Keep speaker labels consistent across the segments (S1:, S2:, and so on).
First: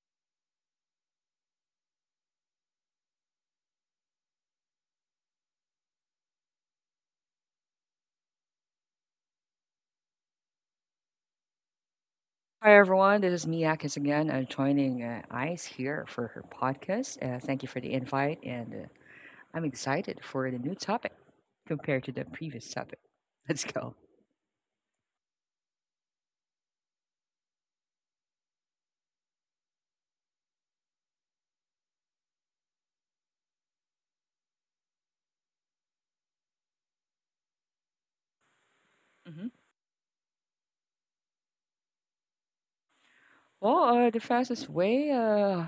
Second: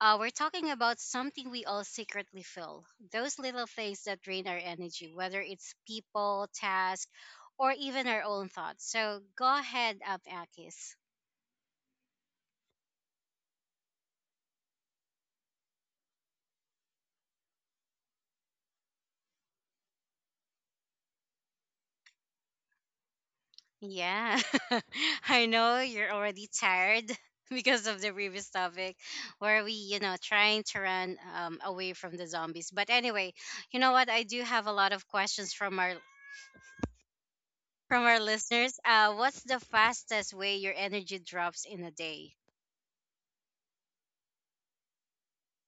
S1: we're talking about something we all secretly feel. Those little things that drain our energy, whether it's people, tasks, or even our own thoughts. So go ahead up, Akis.
S2: Hi everyone, this is me Akis again. I'm joining Ice here for her podcast. Thank you for the invite, and I'm excited for the new topic compared to the previous topic. Let's go.
S1: Yeah, I know you're already tired because of the previous topic where we, you know, trying to run away from the zombies. But anyway, you know what? I do have a lot of questions from our listeners. What's
S2: hmm
S1: the fastest way your energy drops in a day?
S2: Well, the fastest way,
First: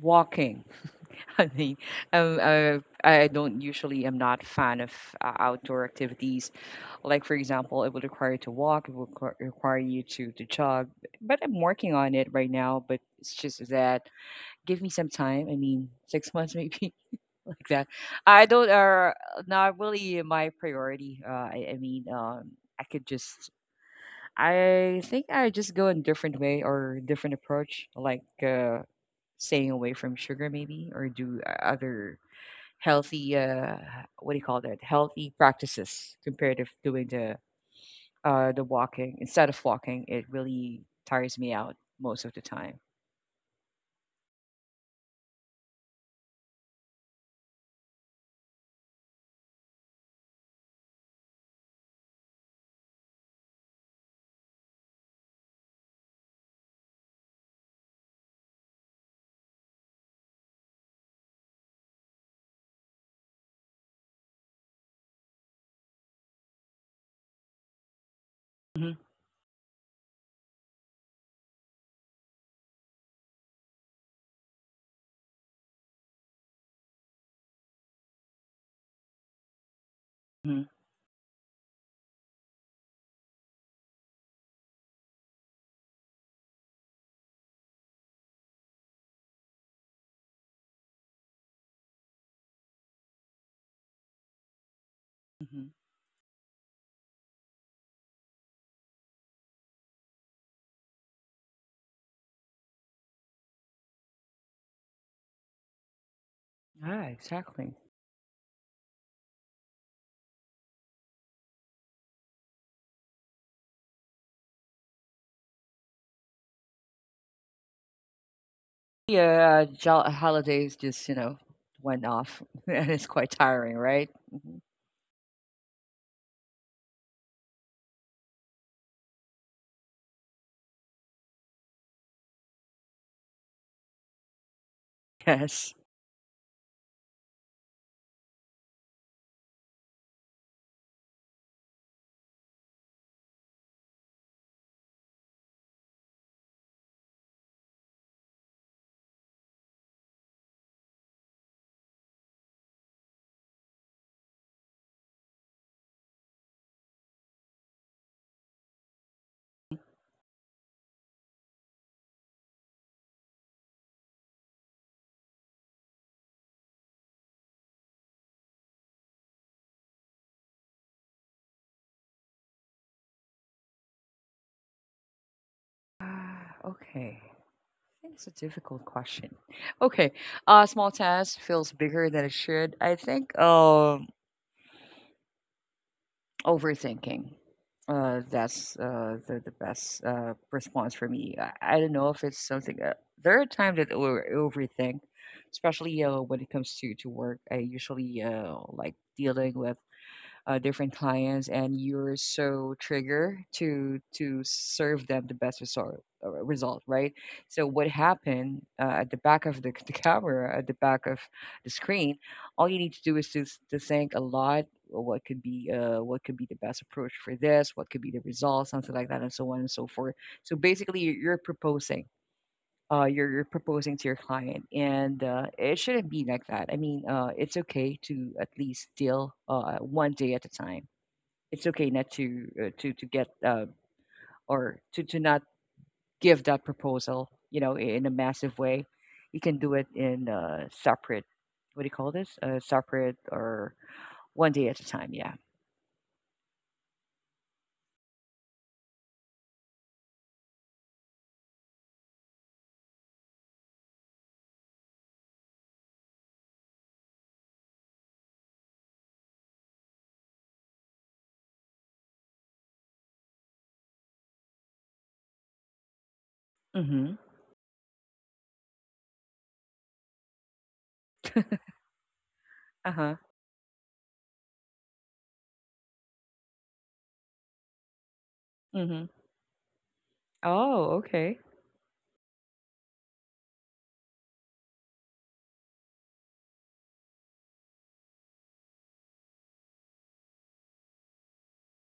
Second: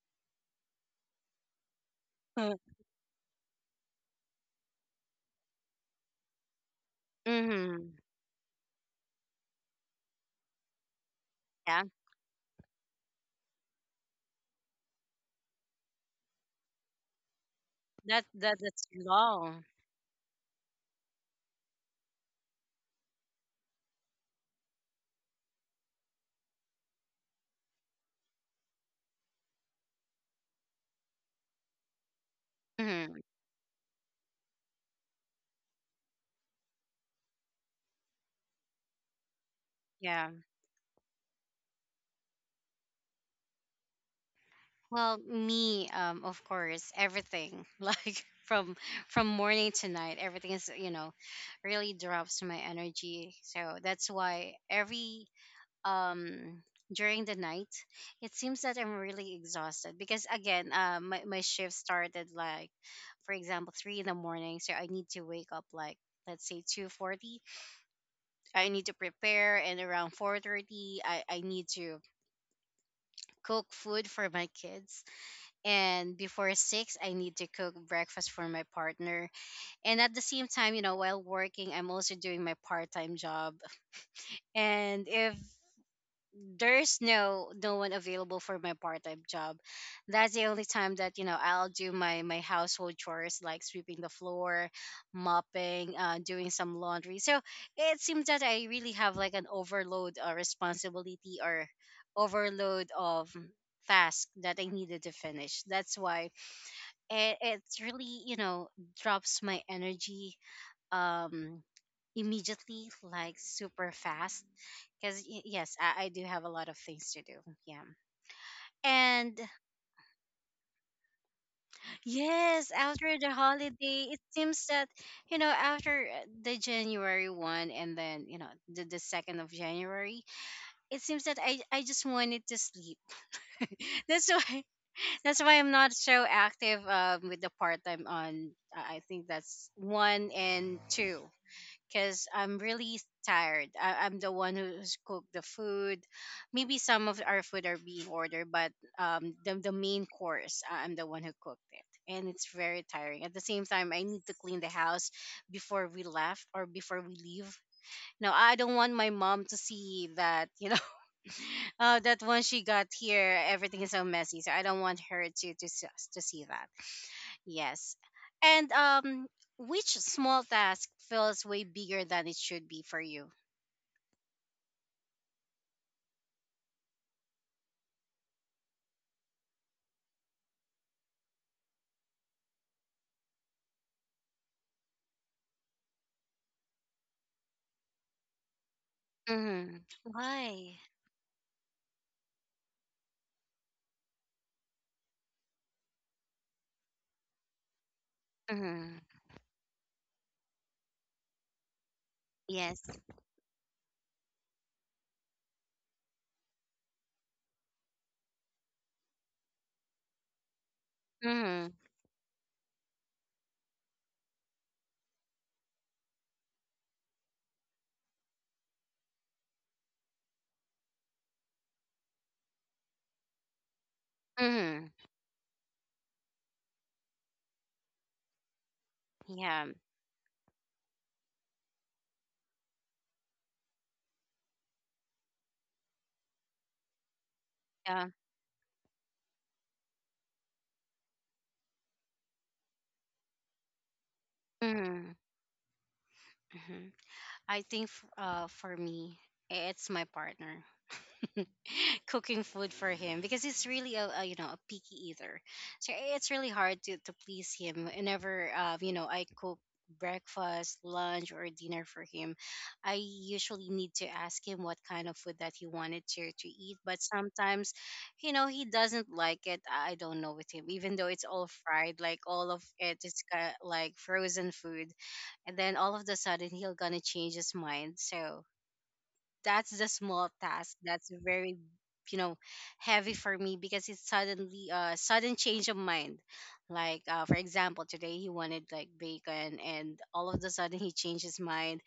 S2: walking. I mean, I don't usually am not fan of outdoor activities. Like for example,
S1: Mm-hmm.
S2: it would require you to walk. It would require you to jog. But I'm
S1: Yeah,
S2: working on it right now. But it's just that. Give me some time. I mean, 6 months maybe like that.
S1: that
S2: I
S1: that
S2: don't
S1: that's
S2: are
S1: long.
S2: not really my priority. I mean, I could just I think I just go in different way or different approach, like staying away from sugar maybe, or do other
S1: Mm-hmm.
S2: healthy, what do you call that? Healthy practices compared to doing the walking instead of walking. It
S1: Yeah.
S2: really tires me out most of the time.
S1: Well, me, of course, everything like from morning to night, everything is, you know, really drops my energy. So that's why every um during the night, it seems that I'm really exhausted because again, my shift started, like, for example, 3 in the morning, so I need to wake up, like, let's say 2:40. I need
S2: Mm-hmm.
S1: to prepare, and around 4:30 I need to cook food for my kids, and before 6 I need to cook breakfast for my partner, and at the same
S2: Mm-hmm.
S1: time, you know, while working, I'm also doing my part-time job. And if there's no one available for my part-time job, that's the only time that, you know, I'll do my household chores, like sweeping the floor,
S2: Mm-hmm.
S1: mopping, doing some laundry. So it seems that I really have like an overload or responsibility, or overload of task that I needed to finish. That's why
S2: Yeah,
S1: it,
S2: exactly.
S1: it's really, you know, drops my energy um immediately, like super fast, because yes, I do have a lot of things to do. Yeah. And
S2: Yeah, holidays just, went off,
S1: yes,
S2: and it's
S1: after
S2: quite
S1: the
S2: tiring, right?
S1: holiday, it
S2: Mhm.
S1: seems that, you know, after the January 1, and then, you know, the 2nd of January, it seems that I just wanted to sleep. That's why, that's why
S2: Yes.
S1: I'm not so active with the part time on. I think that's one and two, because I'm really tired. I'm the one who's cooked the food. Maybe some of our food are being ordered, but the main course, I'm the one who cooked it. And it's very tiring. At the same time, I need to clean the house before we left, or before we leave. Now, I don't want my mom to see that, you know, oh, that once she got here, everything is so messy. So I don't want her to to see that. Yes. And which small task feels way bigger than it should be for you?
S2: Ah, okay. I think it's a difficult question. Okay. Small task feels bigger than it should. I think, overthinking. That's the
S1: Mm-hmm.
S2: best
S1: Why?
S2: response for me. I don't know if it's something. There are times that I overthink, especially, when it comes to work. I usually, like
S1: Mm-hmm.
S2: dealing with different clients, and you're so
S1: Yes.
S2: triggered to serve them the best result, right? So what happened, at the back of the, the camera, at the back of
S1: Mm-hmm.
S2: the screen, all you need to do is to think a lot, what could be the best approach for this. What could be the result, something like that, and so on and so forth. So basically you're proposing, to your client.
S1: Mm-hmm.
S2: And it shouldn't be like that. I mean, it's okay to at least deal,
S1: Yeah.
S2: one day at a time. It's okay not to get, or to not give that proposal, in
S1: Yeah.
S2: a massive way. You can do it in, separate, what do you call this, separate, or one day at a time,
S1: Mm-hmm.
S2: yeah.
S1: Mm-hmm. I think for me, it's my partner. Cooking food for him, because he's really a you know a picky eater, so it's really hard to, please him whenever I cook breakfast, lunch, or dinner for him. I usually need to ask him what kind of food that he wanted to, eat, but
S2: Mm-hmm.
S1: sometimes, you know, he doesn't like it. I don't know with him, even though it's all fried, like all of it is
S2: Uh-huh.
S1: like frozen food, and then all of the sudden he'll gonna change his mind. So
S2: Mm-hmm.
S1: that's the small task
S2: Oh,
S1: that's
S2: okay.
S1: very, you know, heavy for me, because it's suddenly a sudden change of mind. Like, for example, today he wanted like bacon, and all of a sudden he changed his mind.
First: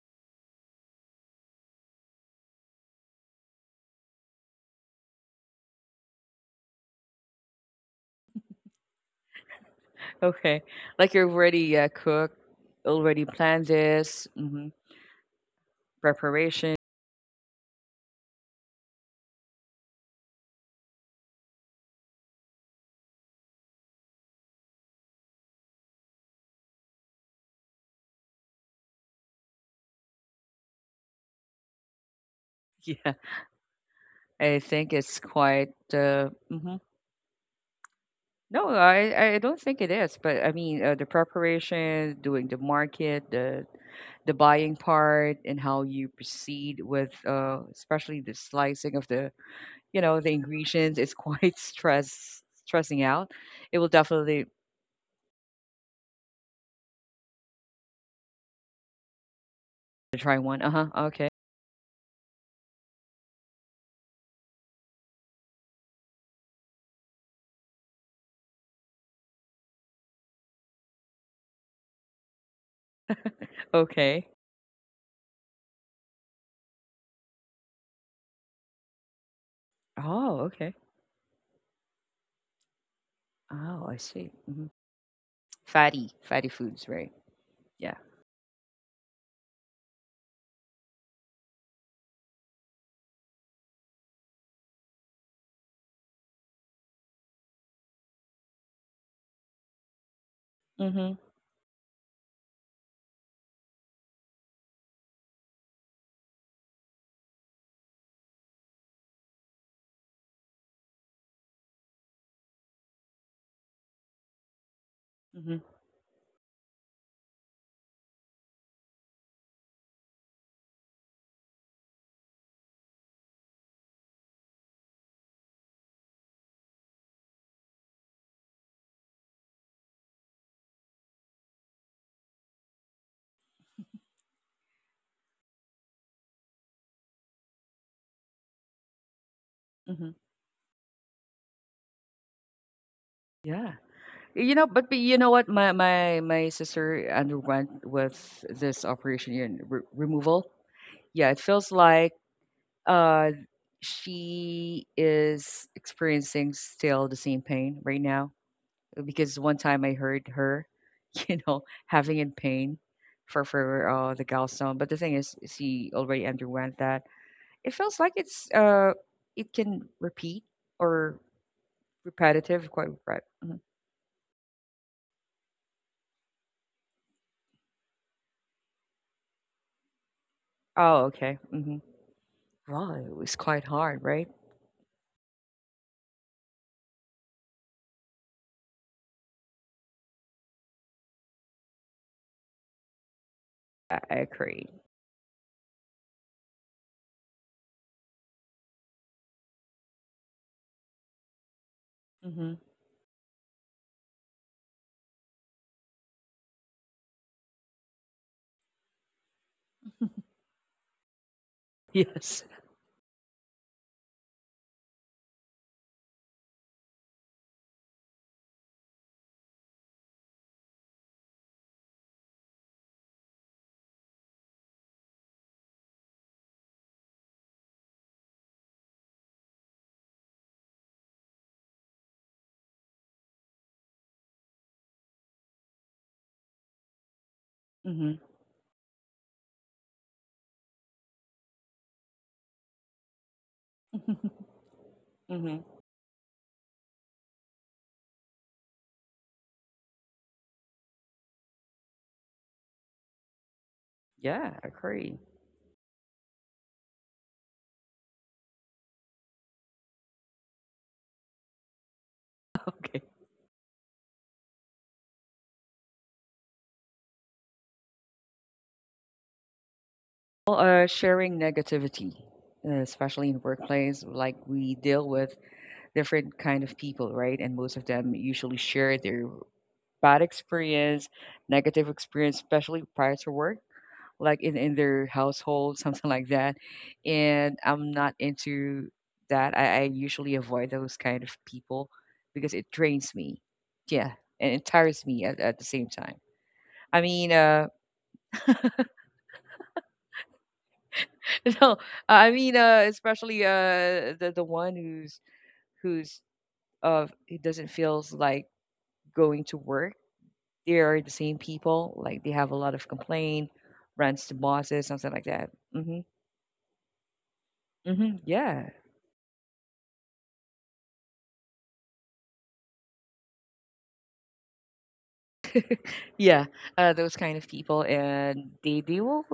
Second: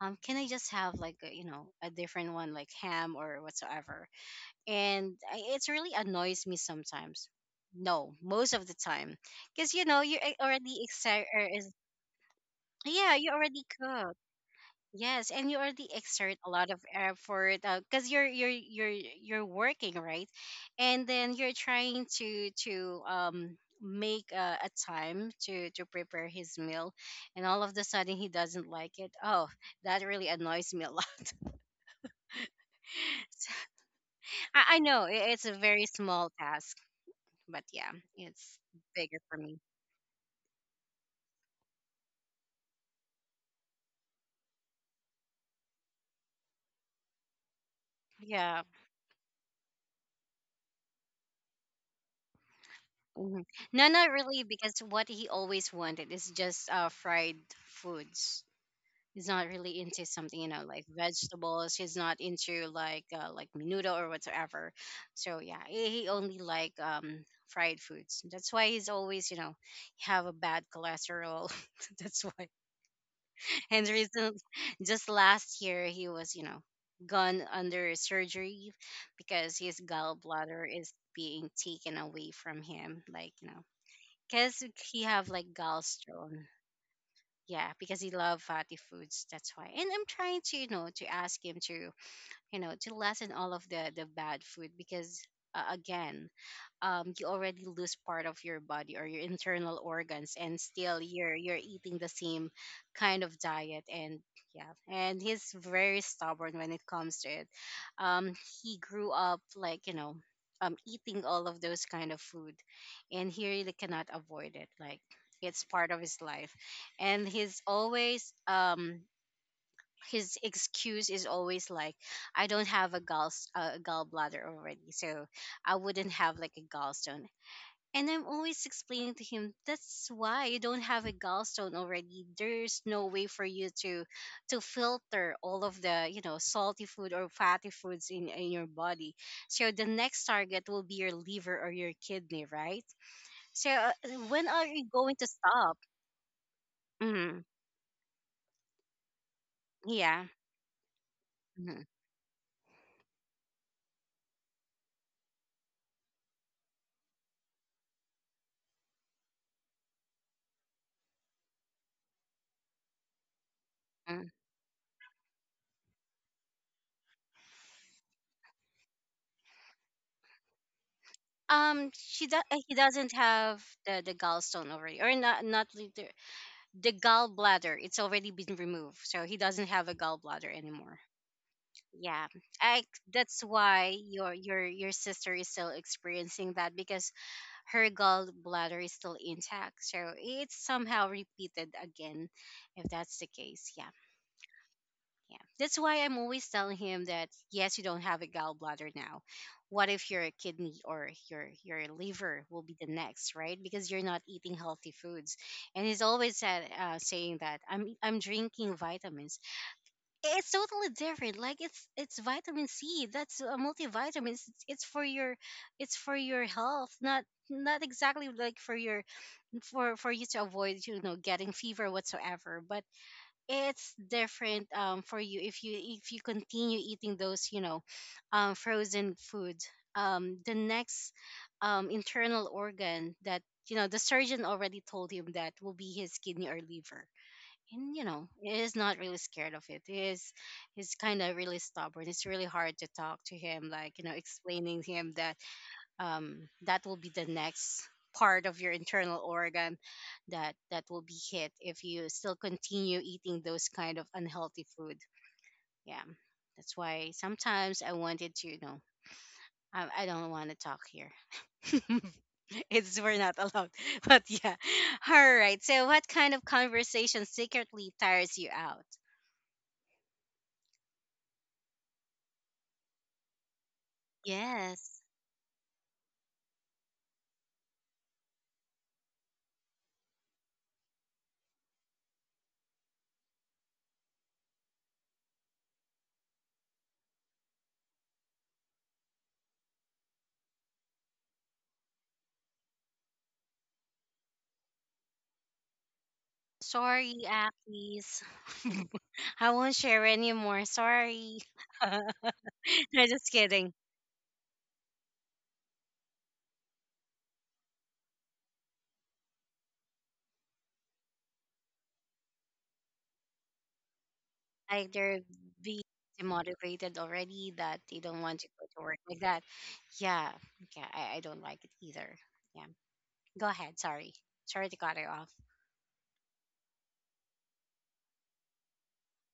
S1: Can I just have like a, you know a different one, like ham or whatsoever? And it really annoys me sometimes. No, most of the time. Because, you know, you
S2: Okay.
S1: already
S2: Like,
S1: excited.
S2: you've already, cooked,
S1: Yeah,
S2: already
S1: you already
S2: planned
S1: cooked.
S2: this. Mm-hmm.
S1: Yes, and you already exert a lot
S2: Preparation.
S1: of effort because you're working, right? And then you're trying to make a time to prepare his meal, and all of the sudden he doesn't like it. Oh, that really annoys me a lot.
S2: Yeah.
S1: So,
S2: I
S1: I
S2: think
S1: know
S2: it's
S1: it's a
S2: quite,
S1: very small task,
S2: mhm.
S1: but yeah, it's
S2: No,
S1: bigger
S2: I
S1: for
S2: I
S1: me.
S2: don't think it is, but I mean, the preparation, doing the market, the buying part, and how you proceed with, especially the
S1: Yeah.
S2: slicing of the you know the ingredients is quite stressing out.
S1: Hmm.
S2: It
S1: No,
S2: will
S1: not really,
S2: definitely
S1: because what he always wanted is just fried foods. He's not really into
S2: try
S1: something, you
S2: one.
S1: know,
S2: Uh
S1: like
S2: huh. Okay.
S1: vegetables. He's not into like menudo or whatsoever. So yeah, he only like fried foods. That's why he's always, you know, have a bad cholesterol. That's why. And the
S2: Okay.
S1: reason, just last year he was, you know, gone under surgery because his
S2: Oh,
S1: gallbladder
S2: okay.
S1: is being taken away from him, like, you know,
S2: Oh, I see.
S1: because
S2: Hmm.
S1: he have like
S2: Fatty,
S1: gallstone.
S2: fatty foods, right?
S1: Yeah,
S2: Yeah.
S1: because he love fatty foods. That's why. And I'm trying to, you know, to ask him to, you know, to lessen all of the bad food, because again, you already lose part of your body or your internal organs, and still
S2: Mm-hmm.
S1: you're eating the same kind of diet. And yeah, and he's very stubborn when it comes to it. um he grew up, like, you know, eating all of those kind of food, and he really cannot avoid it. Like,
S2: Mm-hmm.
S1: it's part of his life. And he's always, his excuse is always like, I don't have a gallbladder already, so I wouldn't have like a gallstone. And I'm always explaining to him, that's why you don't have a gallstone already, there's no way for you to filter all of the, you know, salty food or fatty foods in your body. So the
S2: Mm-hmm.
S1: next target will be your liver or your kidney, right? So
S2: Yeah.
S1: when
S2: You know,
S1: are you
S2: but
S1: going
S2: you
S1: to
S2: know what? My
S1: stop?
S2: my my sister
S1: Hmm.
S2: underwent with this operation, yeah,
S1: Yeah.
S2: removal. Yeah, it feels
S1: Hmm.
S2: like, uh she is experiencing still the same pain right now, because one time I heard her, you know, having in pain for the gallstone. But the thing is, she already underwent that. It feels like it's, it can repeat, or repetitive,
S1: He
S2: quite
S1: doesn't
S2: right.
S1: have the gallstone already, or not, the gallbladder. It's already been removed, so he doesn't have a gallbladder anymore.
S2: Oh, okay. Hmm.
S1: Yeah, I
S2: Wow, it was
S1: that's
S2: quite
S1: why
S2: hard, right?
S1: your sister is still experiencing that because her gallbladder is still intact. So it's somehow repeated again, if that's the case. Yeah.
S2: I agree.
S1: Yeah. That's why I'm always telling him that, yes, you don't have a gallbladder now. What if your kidney or your liver
S2: Hmm.
S1: will be the next, right? Because you're not eating healthy foods. And he's always said saying that I'm drinking vitamins. It's totally different. Like it's
S2: Yes.
S1: vitamin C. That's a multivitamin. It's for your health, not exactly like for your, for you to avoid, you know, getting fever whatsoever, but it's different, for you, if you continue eating those, you know, frozen food, the next internal organ that, you know, the surgeon already told him that will be his kidney or liver. And you
S2: Hmm.
S1: know, he is not really scared of it. He's kind of really stubborn. It's really hard to talk to him, like, you know, explaining him that,
S2: Hmm.
S1: that will be the next part of your internal organ, that will be hit if you still continue eating those kind of
S2: Yeah,
S1: unhealthy
S2: I
S1: food.
S2: agree.
S1: Yeah, that's why sometimes I wanted to, you know, I don't want to talk here, it's
S2: Okay.
S1: we're not allowed. But yeah, all right. So what kind of conversation secretly tires you out?
S2: Well, sharing negativity, especially in workplace, like we
S1: Yes.
S2: deal with different kind of people, right? And most of them usually share their bad experience, negative experience, especially prior to work, like in their household, something like that. And I'm not into that. I usually avoid those kind of people because it drains me. Yeah. And it tires me at the same time. I
S1: Sorry,
S2: mean,
S1: Akis. I won't share anymore. Sorry.
S2: no, I mean,
S1: No, just
S2: especially,
S1: kidding.
S2: the one who's who doesn't feels like going to work. They are the same people. Like, they have a lot of complaint, rants to bosses,
S1: Like
S2: something
S1: they're
S2: like that.
S1: being
S2: Hmm.
S1: demotivated already, that they
S2: Hmm.
S1: don't want to go
S2: Yeah.
S1: to work like that. Yeah, yeah, I don't like it either. Yeah, go ahead. Sorry, sorry to cut it off.
S2: Yeah. Those kind of people, and they will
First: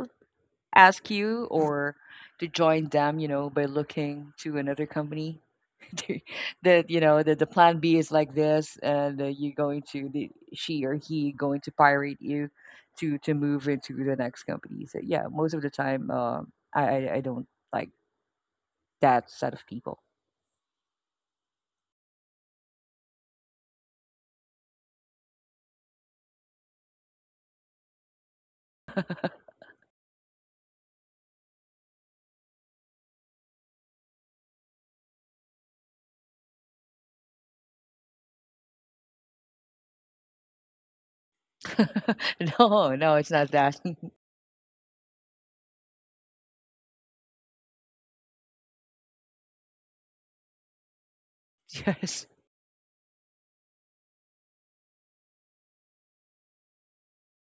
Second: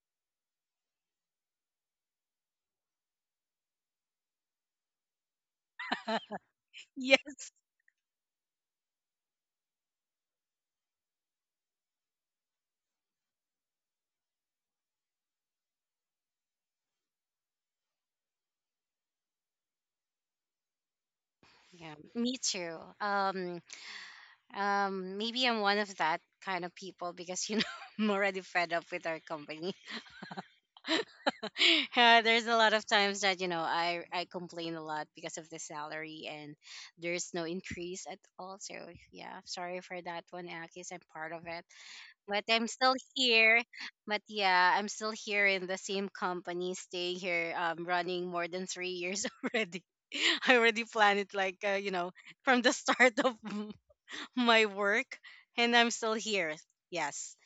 S2: ask you, or to join them, you know, by looking to another company. That you know
S1: Yes.
S2: that the plan B is like this, and you're going to the, she or he going to pirate you to move into the next company. So yeah, most of the time, I don't like that set of people.
S1: Yeah, me too. Maybe I'm one of that kind of people, because, you know, I'm already fed up with our company. There's a lot of times that, you know, I complain a lot because of the salary, and there's no increase at all. So yeah, sorry for that one, Akis. I'm part of it. But I'm
S2: No,
S1: still
S2: no, it's not
S1: here.
S2: that.
S1: But yeah, I'm still here in the same company, staying here, running more than 3 years already. I already planned it, like,
S2: Yes.
S1: from the start of my work, and I'm still here. Yes,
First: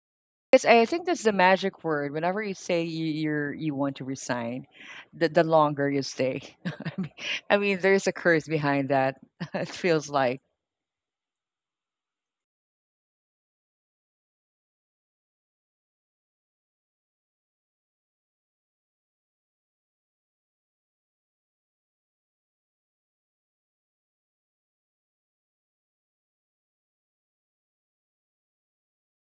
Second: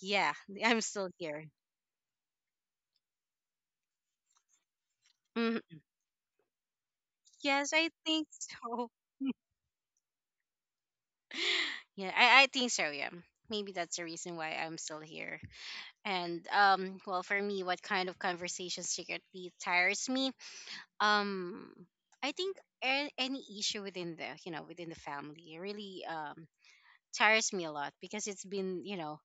S1: yeah,
S2: Because
S1: I'm
S2: I think
S1: still
S2: that's the
S1: here.
S2: magic word. Whenever you say, you're, you want to resign, the
S1: Mm,
S2: longer you stay. I mean,
S1: yes, I
S2: there's a
S1: think
S2: curse behind
S1: so.
S2: that. It feels like.
S1: Yeah, I think so. Yeah, maybe that's the reason why I'm still here. And well, for me, what kind of conversation secretly tires me? um I think any issue within the within the family really tires me a lot because it's been you know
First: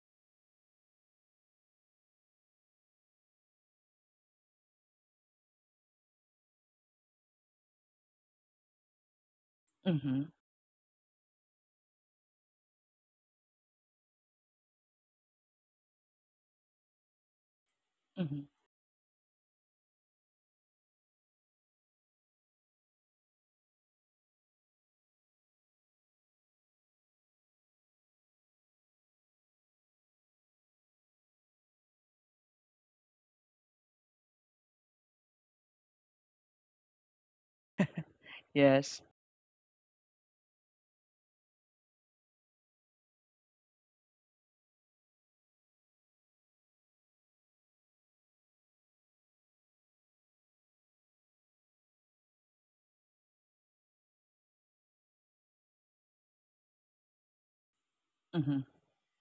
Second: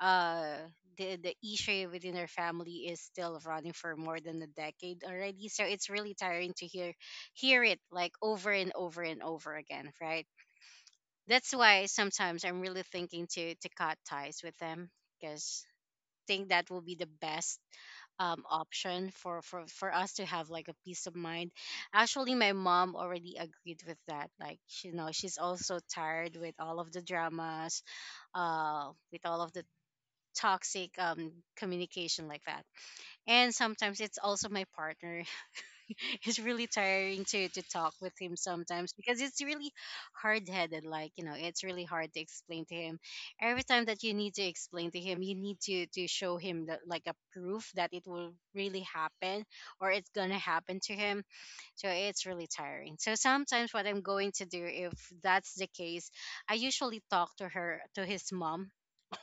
S1: uh the issue within our family is still running for more than a decade already, so it's really tiring to hear it like over and over and over again,
S2: Hmm.
S1: right? That's why sometimes I'm really thinking to cut ties with them because think that will be the best
S2: Hmm.
S1: option for us to have like a peace of mind. Actually, my mom already agreed with that. Like, you know, she's also tired with all of the dramas, with all of the toxic communication like that. And sometimes it's also my partner. it's really tiring to talk with him sometimes
S2: Yes.
S1: because it's really hard headed, like, you know, it's really hard to explain to him every time that you need to explain to him, you need to show him that like a proof that it will really happen or it's gonna happen to him. So it's really tiring. So sometimes what I'm going to do, if that's the case, I usually talk to her, to his
S2: Hmm.
S1: mom.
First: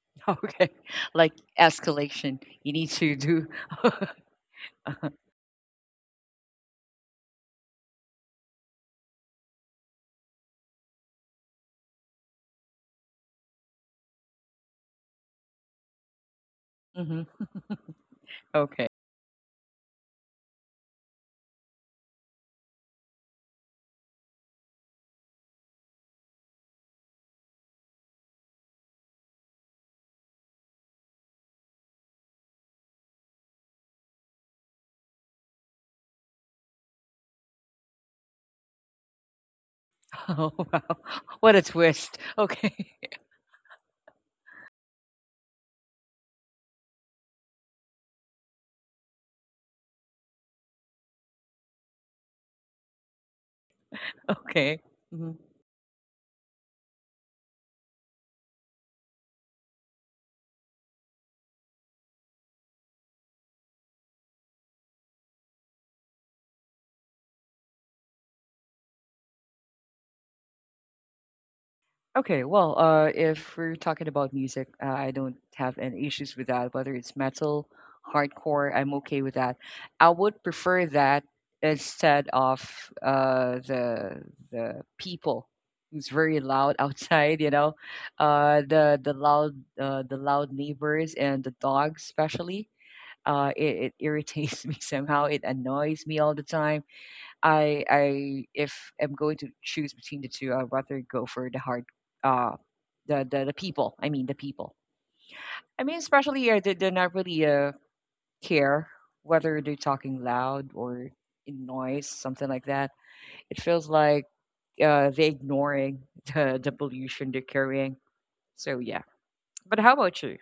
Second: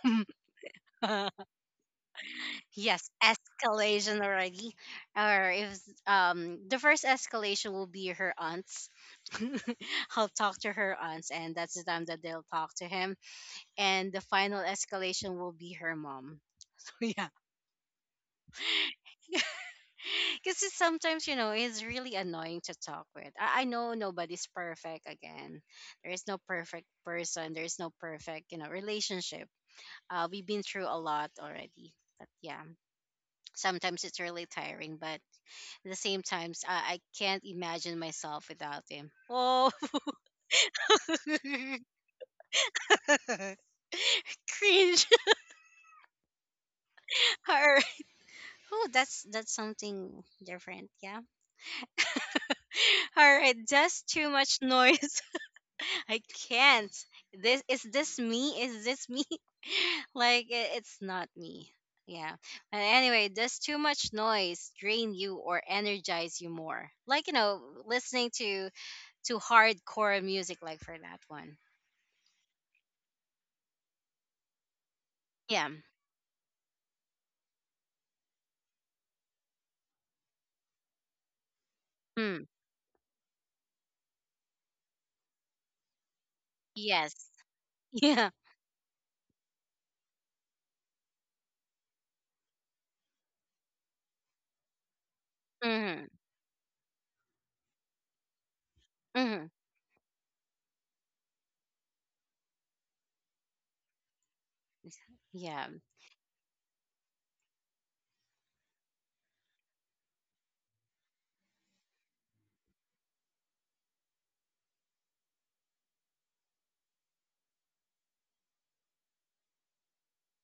S2: Okay. Like, escalation. You need
S1: Yes,
S2: to do.
S1: escalation already. Or if the first escalation will be her aunts. I'll talk to her aunts and that's the time that they'll talk to him. And the final escalation will be her mom. So yeah.
S2: Hmm. Okay.
S1: Because sometimes, you know, it's really annoying to talk with. I know nobody's perfect again. There is no perfect person. There is no perfect, you know, relationship. We've been through a lot already. But yeah, sometimes it's really tiring. But at the same time, I can't imagine myself without him. Oh,
S2: Oh, wow. What a
S1: cringe.
S2: twist. Okay.
S1: All right. Oh, that's something different. Yeah. All right. That's too much
S2: Okay.
S1: noise.
S2: Mm-hmm.
S1: I can't. This is this me? Is this me? like it's not me. Yeah. But anyway, does too much noise drain you or energize you more? Like, you know, listening to hardcore music, like for that one.
S2: Okay, well, if we're talking about music, I don't
S1: Yeah.
S2: have any issues with that. Whether it's metal, hardcore, I'm okay with that. I would prefer that instead
S1: Hmm.
S2: of, the people who's very loud
S1: Yes.
S2: outside. You know,
S1: Yeah.
S2: the loud neighbors, and the dogs especially. It irritates me somehow. It annoys
S1: Mhm.
S2: me all the time. I If I'm going to
S1: Mhm.
S2: choose between the two, I'd rather go for the hard, uh the people. I mean the people.
S1: Yeah.
S2: I mean, especially, they not really, care whether they're talking loud, or in noise, something like that. It feels like they ignoring the pollution they're carrying. So yeah. But how about you?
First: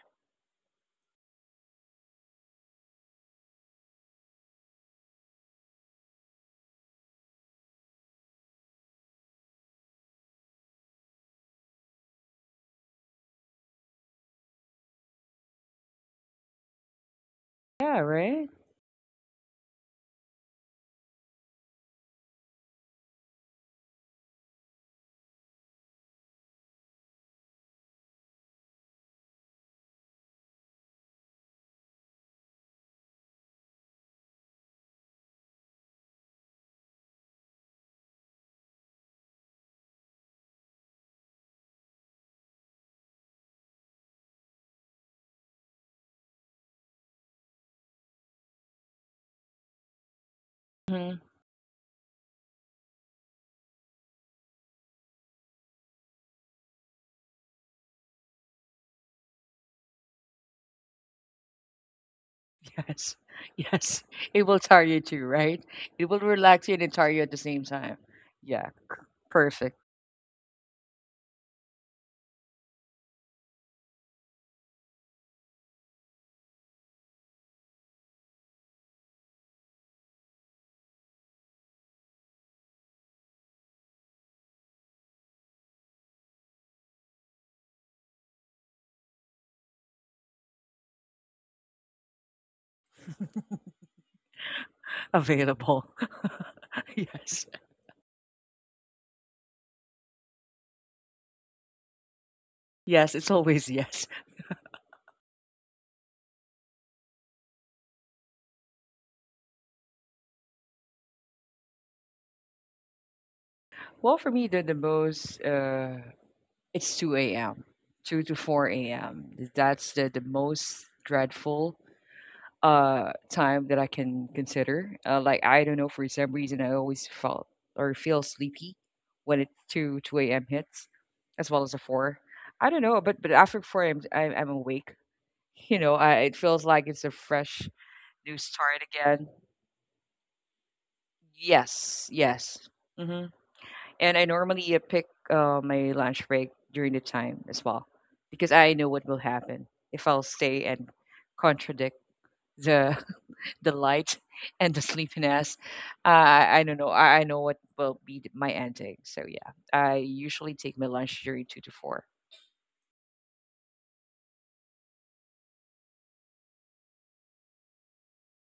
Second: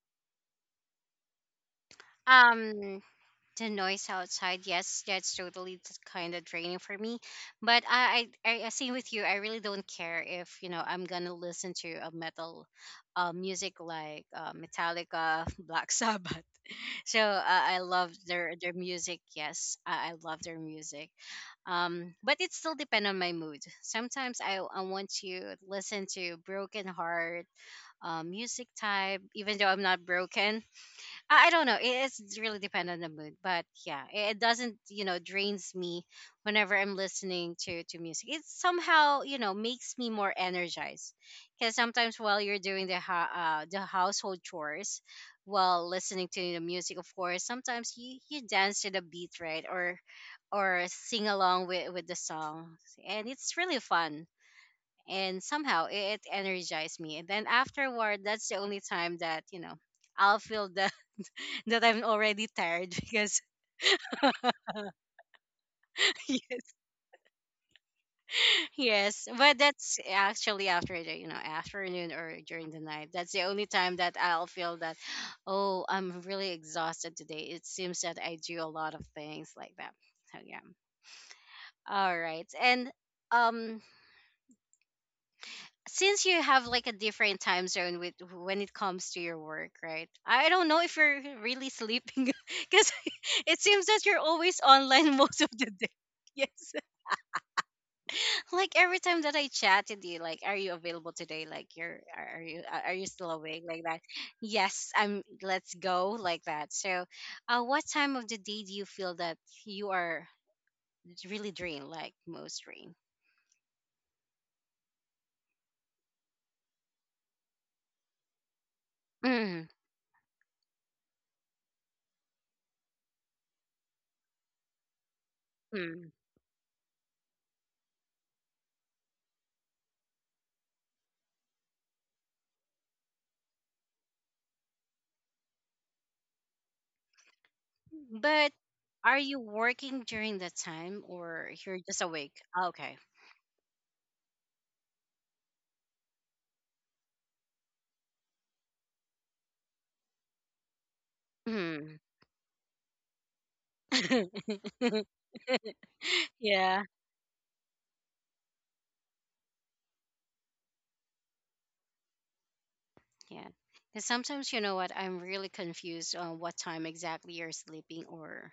S1: Um the noise outside, yes, that's totally kind of draining for me. But I same with you. I really don't care if, you know, I'm going to listen to a metal music, like Metallica, Black Sabbath. So I
S2: Yeah,
S1: love
S2: right?
S1: their music. Yes, I love their music. But it still depends on my mood. Sometimes I want to listen to Broken Heart music type, even though I'm not broken. I don't know. It's really dependent on the mood. But yeah, it doesn't, you know, drains me whenever I'm listening to music. It somehow, you know, makes me more energized. Because sometimes while you're doing the, the household chores, while listening to the music, of course, sometimes you dance to the beat, right? Or
S2: Hmm.
S1: sing along with the song. And it's really fun and somehow it energized me. And then afterward, that's the only time that, you know, I'll feel the that I'm already tired,
S2: Yes.
S1: because
S2: Yes. It will tire you too, right? It will relax
S1: yes,
S2: you and tire you at the same time. Yeah.
S1: yes. But
S2: Perfect.
S1: that's actually after the, you know, afternoon or during the night. That's the only time that I'll feel that oh, I'm really exhausted today. It seems that I do a lot of things like that. So yeah. All right, and um since you have like a different time zone with when it comes to your work, right? I don't know if you're really sleeping, because it seems that you're always online most of the day.
S2: Available.
S1: Yes.
S2: Yes.
S1: Like every time that I chatted you, like, are you available today? Like, you're are you are you
S2: Yes,
S1: still
S2: it's
S1: awake?
S2: always
S1: Like that.
S2: yes.
S1: Yes, I'm. Let's go like that. So, what time of the day do you feel that you are really drained, like most drained?
S2: Well, for me, the most, it's 2 a.m., two to 4 a.m.
S1: Mm-hmm.
S2: That's the most dreadful, time that I can consider. Like, I don't know, for some reason I always felt or feel sleepy when it two a.m. hits, as well as the four. I don't know, but after 4 a.m. am I'm awake. You know, it feels like it's a fresh new
S1: But
S2: start
S1: are
S2: again.
S1: you working during that time or you're just
S2: Yes,
S1: awake? Ah,
S2: yes.
S1: okay.
S2: Hmm. And I normally, pick, my lunch break during the time as well, because I know what will happen if I'll stay and
S1: Hmm.
S2: contradict the the light and the sleepiness. I don't
S1: yeah.
S2: know. I know what will be my ending. So yeah, I usually take my lunch during 2 to 4.
S1: Yeah. Because sometimes, you know what, I'm really confused on what time exactly you're sleeping, or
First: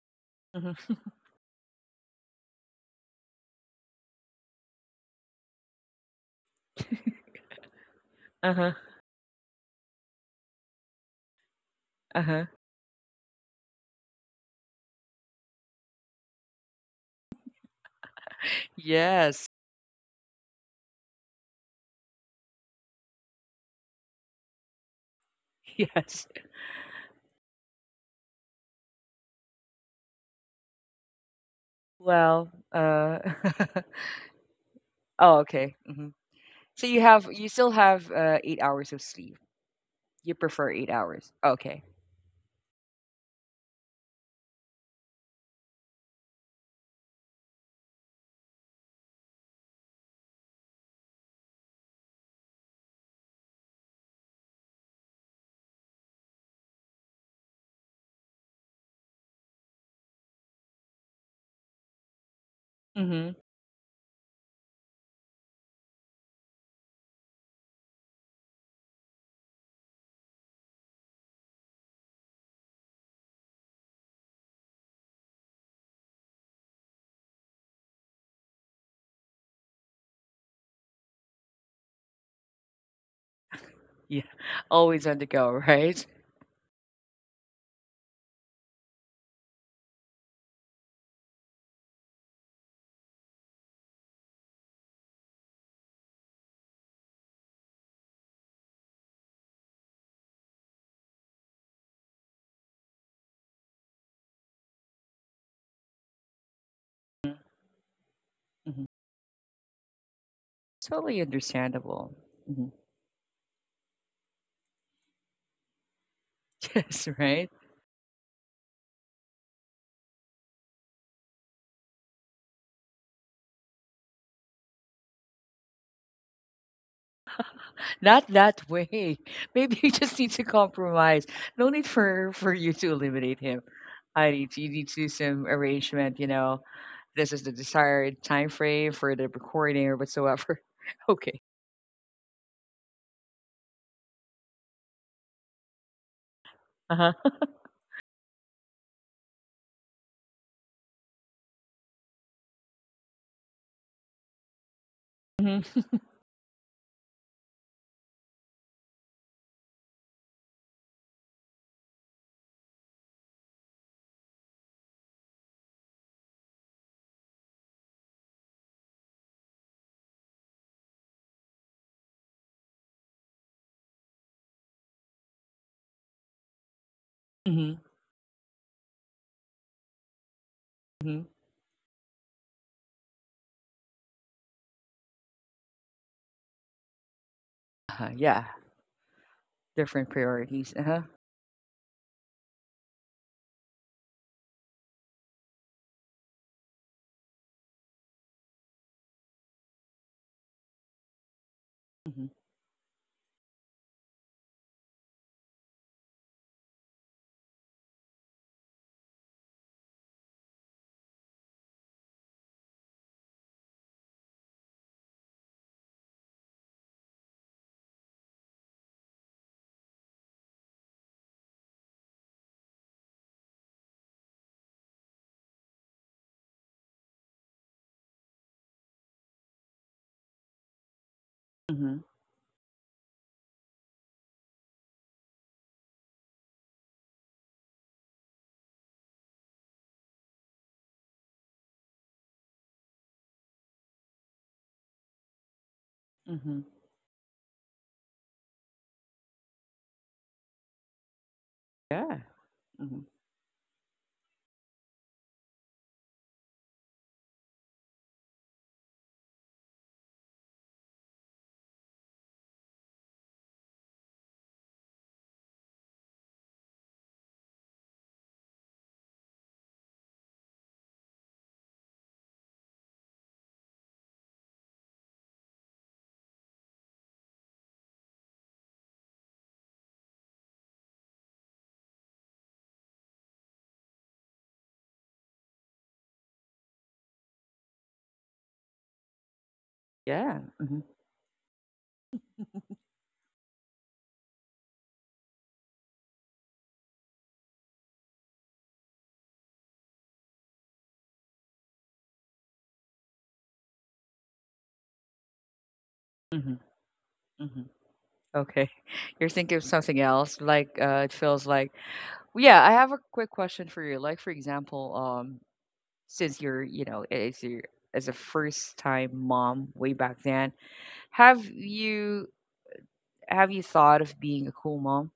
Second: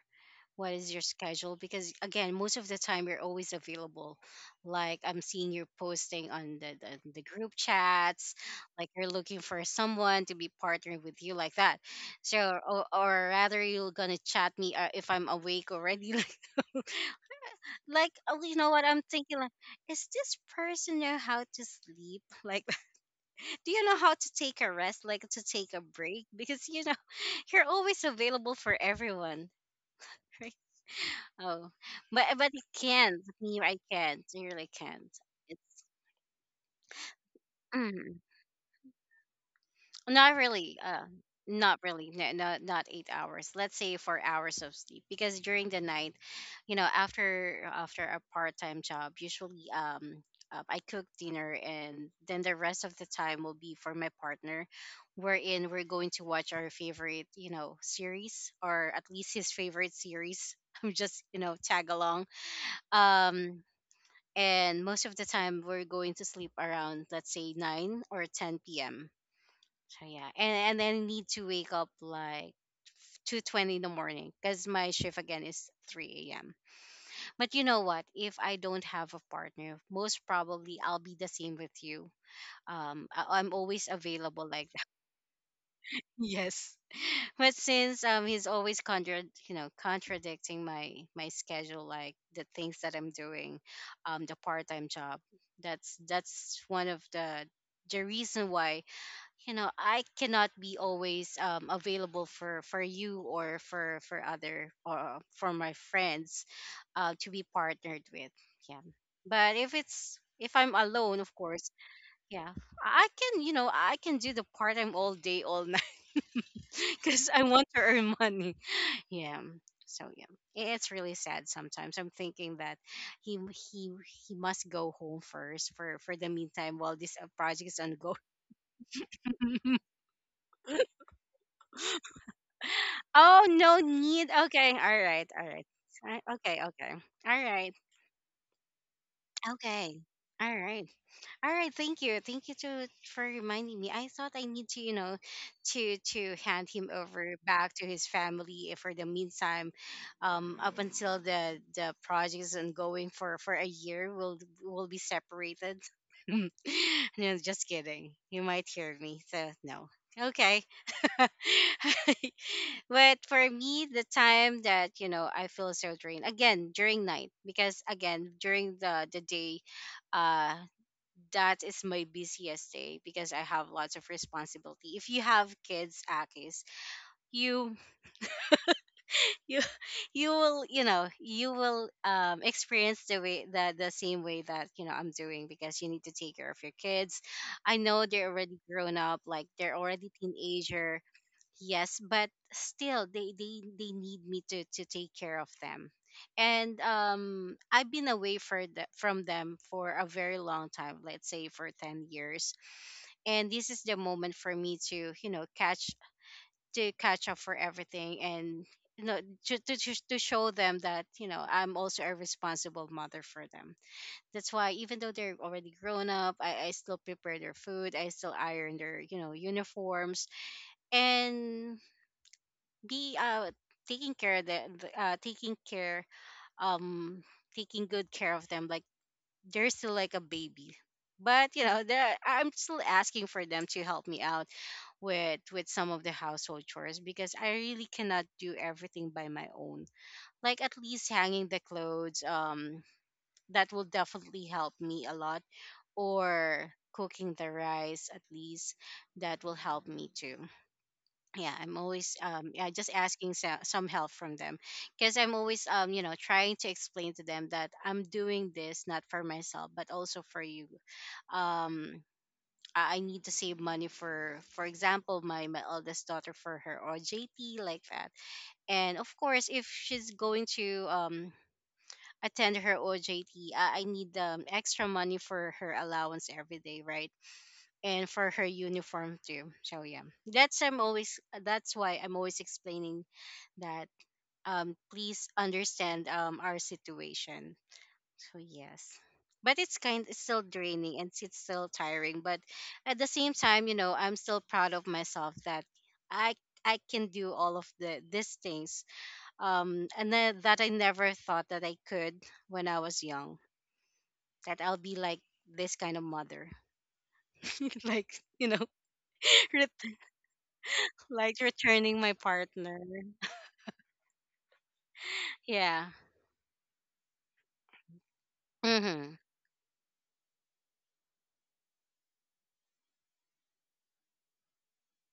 S1: what
S2: Hmm.
S1: is your schedule, because again most of the time you're always available. Like I'm seeing you posting on the group chats,
S2: Uh huh.
S1: like you're looking for someone to be partnering with you, like that.
S2: Uh huh.
S1: So or rather you're gonna chat me if I'm awake already, like oh, you know what I'm thinking,
S2: Yes.
S1: like is this person know how to sleep, like do you know how to take a rest, like to take a break,
S2: Yes.
S1: because, you know, you're always available for everyone. Oh,
S2: Well.
S1: but I can't. Me, I can't. I really can't.
S2: Oh, okay.
S1: It's
S2: Mm-hmm. So you still have,
S1: mm,
S2: 8 hours of sleep. You
S1: not
S2: prefer
S1: really.
S2: eight hours.
S1: Not
S2: Okay.
S1: really. No, no, not 8 hours. Let's say 4 hours of sleep because during the night, you know, after a part time job, usually I cook dinner, and then the rest of the time will be for my partner, wherein we're going to watch our favorite, you know, series, or at least his favorite series. I'm just, you know, tag along.
S2: Mm-hmm.
S1: Um, and most of the time we're going to sleep around, let's say 9 or 10 p.m. So yeah, and then need to wake up like 2:20 in the morning because my shift again is 3 a.m. But you know what, if I don't have a partner, most probably I'll be the same with you. Um, I'm always
S2: Yeah.
S1: available like that.
S2: Always on the go, right?
S1: yes, but since he's always you know, contradicting my schedule, like the things that I'm doing, the part-time job, that's one of the reason why, you know, I cannot be always available for you, or for other, or for my friends to be partnered with. Yeah,
S2: Mm-hmm.
S1: but if it's if I'm
S2: Totally
S1: alone, of course,
S2: understandable.
S1: yeah,
S2: Hmm.
S1: I can, you know, I can do the part-time all day all night,
S2: Yes,
S1: because I
S2: right.
S1: want to earn money. Yeah. So yeah, it's really sad sometimes. I'm thinking that he he he must go home first for the meantime while this project is ongoing.
S2: Not that way. Maybe you just need to compromise. No need for you to eliminate
S1: oh,
S2: him.
S1: no need.
S2: You
S1: Okay.
S2: need to
S1: All
S2: do
S1: right.
S2: some
S1: All right.
S2: arrangement. You know,
S1: Okay. Okay.
S2: this is
S1: All
S2: the
S1: right.
S2: desired time frame for the recording or
S1: Okay. All
S2: whatsoever.
S1: right.
S2: Okay.
S1: All right, thank you. Thank you to for reminding me. I thought I need to, you know, to hand him
S2: Uh huh.
S1: over back to his family for the meantime, up until the project is ongoing for a year, we'll be separated.
S2: Hmm.
S1: no, just kidding. You might hear me. So no. Okay. but for me, the time that, you know, I feel so drained again during night because again during the day, uh, that is my busiest day because I have lots of responsibility. If you have kids, Akis, you
S2: Hmm.
S1: you you will, you know,
S2: Hmm.
S1: you will experience the way the same way that, you know, I'm doing, because you need to take care of your kids. I know
S2: Uh,
S1: they're
S2: yeah,
S1: already grown up, like they're
S2: different
S1: already
S2: priorities.
S1: teenager.
S2: Uh-huh.
S1: Yes, but still they they need me to take care of them. And I've been away for the, from them for a very long time, let's say for 10
S2: Mhm,
S1: years, and this is the moment for me to, you know, catch to catch up for everything, and, you know, to show them that, you know, I'm also a responsible mother for them. That's why even though they're already grown up, I still prepare their food, I still iron their, you know, uniforms and be taking care of the taking care um taking good care of them, like they're still like a baby. But you know
S2: mhm,
S1: I'm still asking for them to help me out with some of the household chores, because I really cannot do everything by my own. Like at least hanging the clothes, that will definitely help me a lot.
S2: mhm.
S1: Or cooking the rice, at least that will help me too. Yeah, I'm always
S2: Yeah,
S1: yeah, just
S2: mhm,
S1: asking some help from them because I'm always you know, trying to explain to them that I'm doing this not for myself but also for you. Um, I need to save money for example, my eldest daughter for her OJT, like that. And of course, if she's going to attend her OJT, I need extra money for her allowance every day, right? And for her uniform too. So yeah, that's I'm always, that's why I'm always explaining that please understand our situation. So yes. But it's kind it's
S2: yeah,
S1: still
S2: mhm,
S1: draining and it's still tiring. But at the same time, you know, I'm still proud of myself that I I can do all of the these things. Um, and then that I never thought that I could when I was young. That I'll be like this kind of mother.
S2: mhm, mhm.
S1: like, you know,
S2: Okay, you're thinking of
S1: ret-
S2: something else. Like, it
S1: like
S2: feels like.
S1: returning my
S2: Well, yeah. I
S1: partner.
S2: have a quick question for you. Like, for example,
S1: Yeah.
S2: since you're, you know, as a first time
S1: Mm-hmm.
S2: mom way back then, have you have you thought of being a cool mom,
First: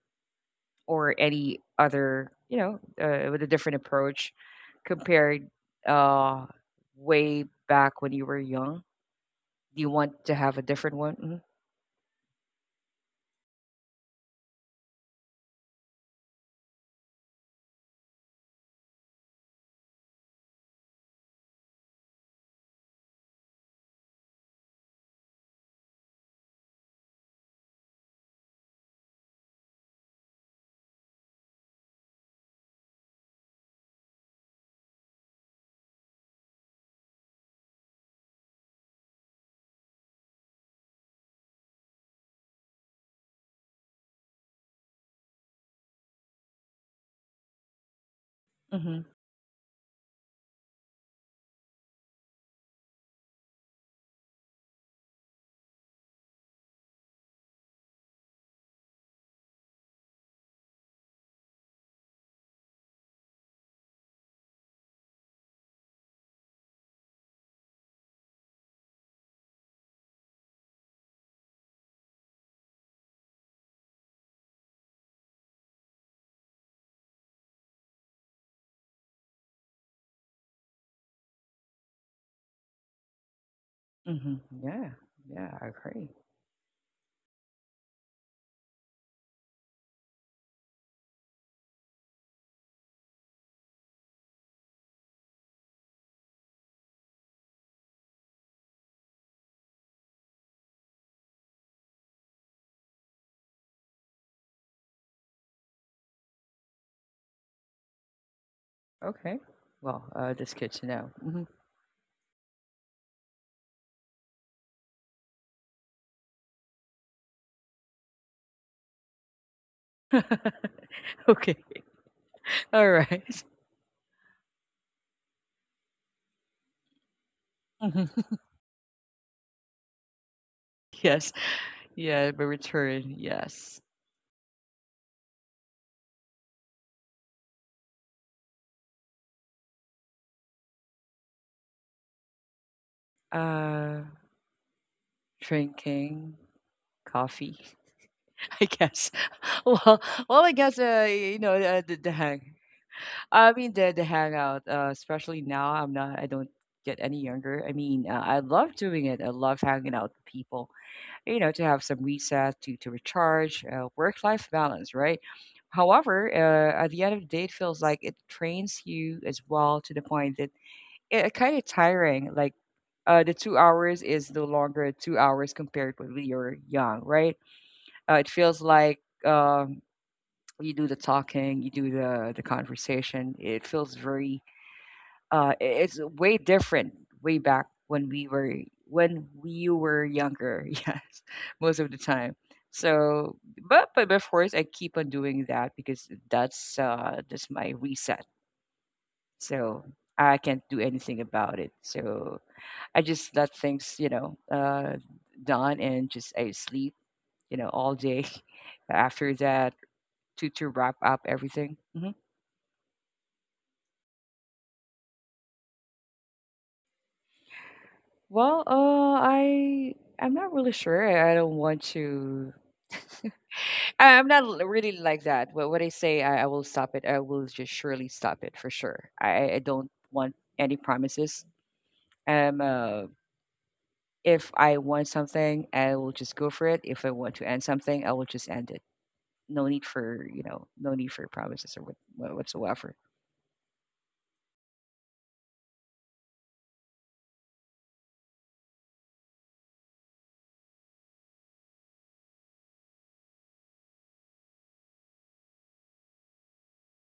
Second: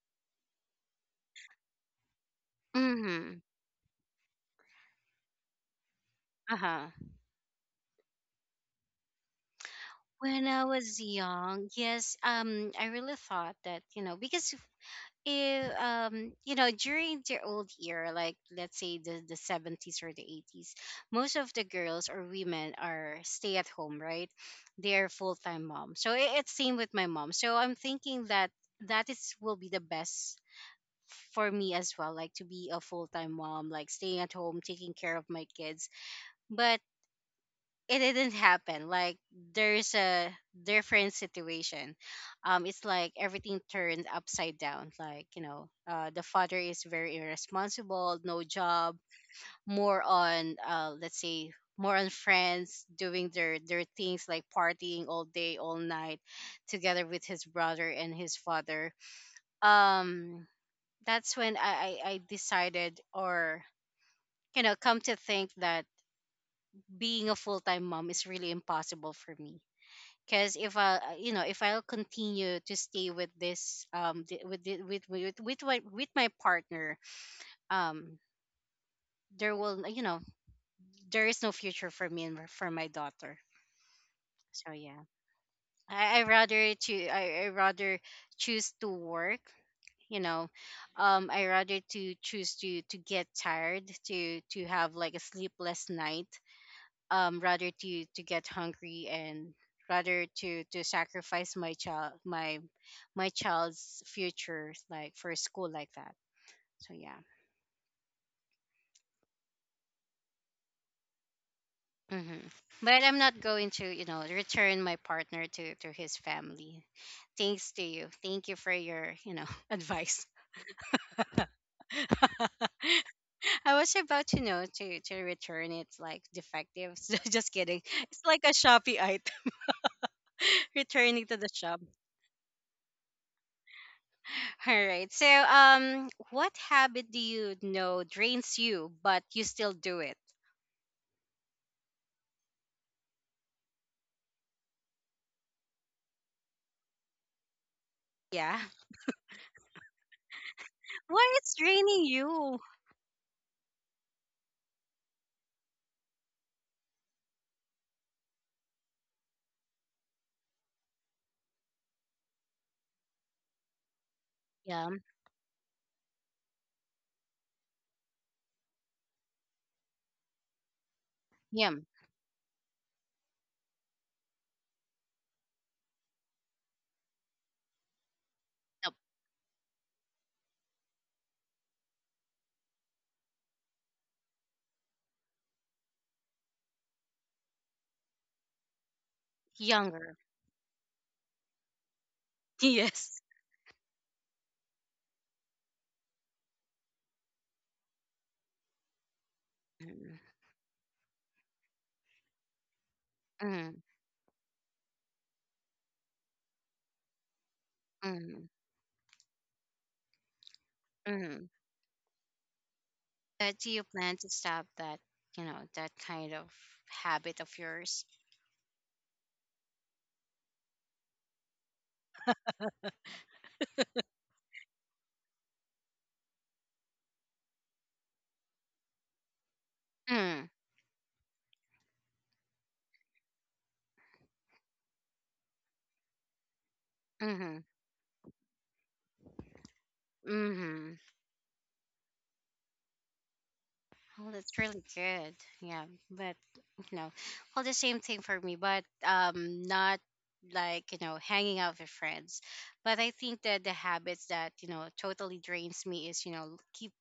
S2: or any other, you know,
S1: Hmm.
S2: with a different approach, compared, uh,
S1: Uh-huh.
S2: way back when you were young? Do you want to
S1: When
S2: have a
S1: I
S2: different
S1: was
S2: one?
S1: young, yes, I really thought that, you know, because if you know during their old era, like let's say the 70s or the 80s, most of the girls or women are stay at home, right? They're full-time mom, so it's same with my mom. So I'm thinking that that is will be the best for me as well, like to be a full-time mom, like staying at home taking care of my kids. But it didn't happen. Like there's a different situation. It's like everything turned upside down. Like the father is very irresponsible, no job,
S2: Mm-hmm.
S1: more on let's say more on friends doing their things, like partying all day all night together with his brother and his father. um that's when I decided, or you know, come to think that being a full-time mom is really impossible for me. Because if I'll continue to stay with this th- with the- with my partner, um there will, you know, there is no future for me and for my daughter.
S2: Mm-hmm.
S1: So
S2: Yeah.
S1: yeah.
S2: Yeah, I agree.
S1: I rather choose to work, you know. I rather to choose to get tired, to have like a sleepless night, rather to get hungry, and rather to sacrifice my child, my child's future, like for school, like that. So yeah.
S2: Okay. Well, that's good to know. Hmm.
S1: Hmm. But I'm not going to, you know, return my partner to his family. Thanks to you, thank you for your, you know, advice.
S2: Okay. All right.
S1: I was about to know to return it, like defective. So just kidding.
S2: Mhm.
S1: It's like a Shopee item. Returning
S2: Yes.
S1: to the shop.
S2: Yeah, but return. Yes.
S1: All right, so um, what habit, do you know, drains you but you still do it?
S2: Uh, Drinking coffee,
S1: Yeah.
S2: I guess. well, well, I guess,
S1: Why it's
S2: the,
S1: draining
S2: the hang.
S1: you?
S2: I mean, the hangout, especially now, I don't get any younger. I mean, I love doing it. I love hanging out with people, you know, to have some reset, to recharge, work life
S1: Yeah,
S2: balance, right? However, at the end of the day, it feels like it trains you as well, to the point that it kind of
S1: him.
S2: tiring. Like, the 2 hours is no longer 2 hours compared with when you're young, right? It feels
S1: Nope.
S2: like, um, you do the talking, you do the conversation. It feels very it's way different way back when we were
S1: Younger.
S2: younger yes most of the time.
S1: Yes.
S2: So but of course I keep on doing that because that's my reset. So
S1: Mm,
S2: I can't do anything about it, so I just let
S1: mm,
S2: things done and just I sleep, you know, all day
S1: mm,
S2: after that to wrap up
S1: mm.
S2: everything. Hmm.
S1: But do you plan to stop that, you know, that kind of habit of yours?
S2: Well, I'm not really sure. I don't want to. I'm not really like that. What I say, I will stop it. I will just surely stop it for sure. I don't want
S1: Mm,
S2: any promises. Um, uh, if I want something, I will just go for it. If I want to
S1: mm-hmm,
S2: end something, I will just end it. No need for, you know, no
S1: mm-hmm.
S2: need for promises or what whatsoever.
S1: Well, that's really good. Yeah, but you know, well, the same thing for me, but not like you know hanging out with friends. But I think that the habits that, you know, totally drains me is, you know, keep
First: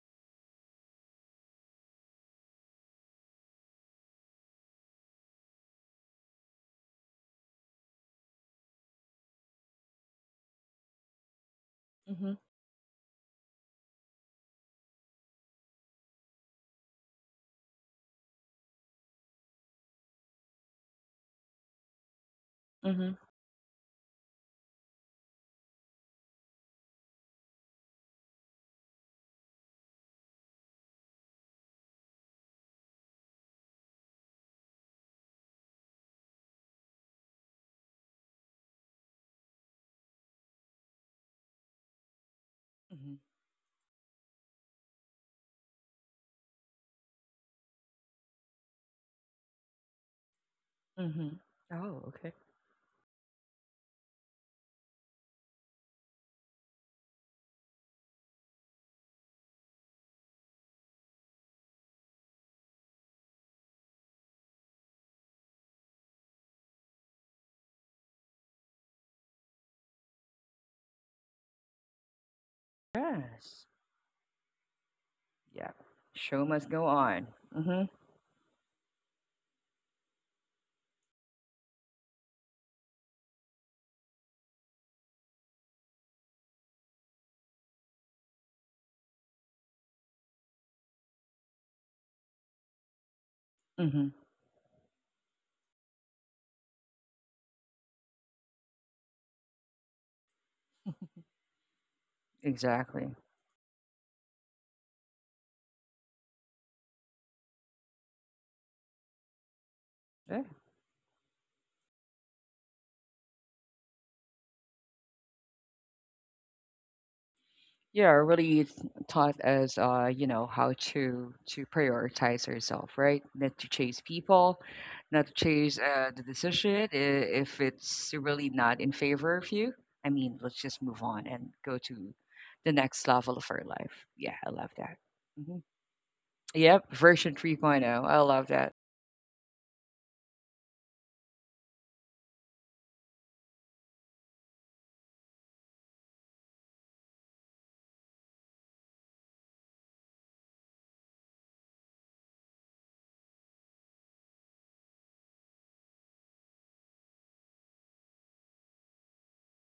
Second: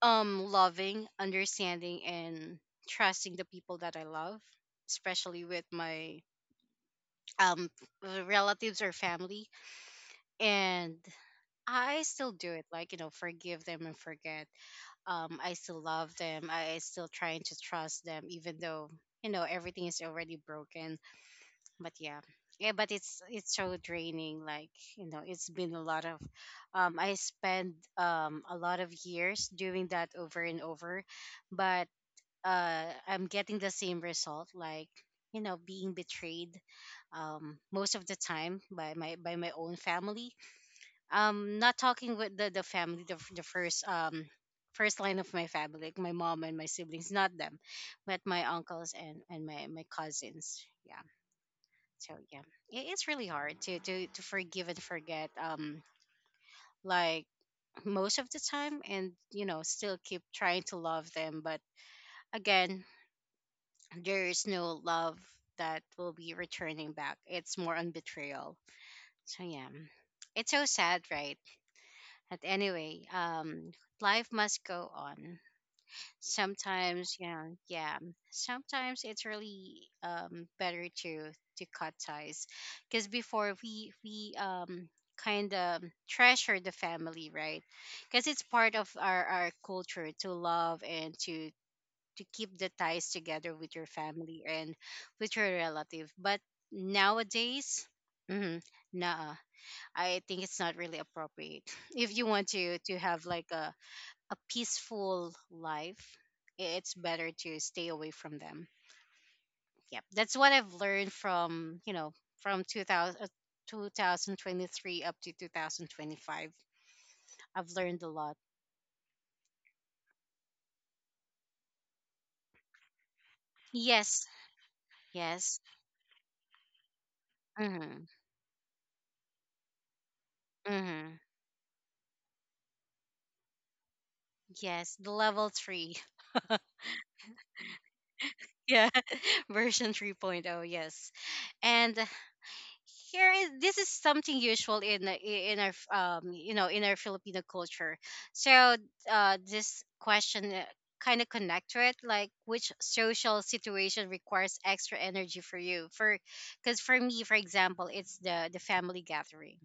S1: loving, understanding, and trusting the people that I love, especially with my um relatives or family. And I still
S2: Mhm.
S1: do it, like, you know, forgive them and forget. I still love them. I still trying to trust them, even though, you know, everything is already broken. But yeah. Yeah, but
S2: Mhm.
S1: it's so draining. Like, you know, it's been a lot of, I spent a lot of years doing that over and over. But I'm getting the same result, like, you know, being betrayed, most of the time by my own family. Not talking with the family, the
S2: Mhm.
S1: the first first line of my family, like my mom and my siblings, not them, but my uncles and my cousins. Yeah.
S2: Mhm. Oh,
S1: So
S2: okay.
S1: yeah, it's really hard to to forgive and forget. Like most of the time, and you know, still keep trying to love them. But again, there is no love that will be returning back. It's more on betrayal. So yeah. It's so sad, right? But anyway,
S2: Yes.
S1: um, life must go on.
S2: Yeah. Show must go
S1: Sometimes, you
S2: on.
S1: know,
S2: Mm-hmm.
S1: yeah. Sometimes it's really better to cut ties. Because before we kind of treasure the family, right? Because it's part of our culture to love and to keep the ties together with your
S2: Mm-hmm.
S1: family and with your relative. But nowadays, mm-hmm, nah, I think it's not really appropriate. If you want to
S2: Exactly.
S1: have like a peaceful life, I- it's better to stay away from them. Yep, that's
S2: Yeah.
S1: what I've learned from, you know, from 2000, 2023 up to 2025. I've learned a
S2: Yeah,
S1: lot.
S2: really it's taught us, you know, how to prioritize ourselves, right? Not to chase
S1: Yes,
S2: people, not to
S1: yes.
S2: chase the decision if
S1: Mm-hmm.
S2: it's really not in favor of you. I mean, let's just move
S1: Mm-hmm.
S2: on and go to the next level of our life. Yeah, I love
S1: Yes,
S2: that.
S1: the level
S2: Hmm.
S1: three.
S2: Yep, version 3.0. I love that.
S1: Yeah. Version 3.0. Yes. And here is, this is something usual in the- in our you know, in our Filipino culture. So uh, this question kind of connect to it. Like, which social situation requires extra energy for you? For, because for me, for example, it's the family gathering.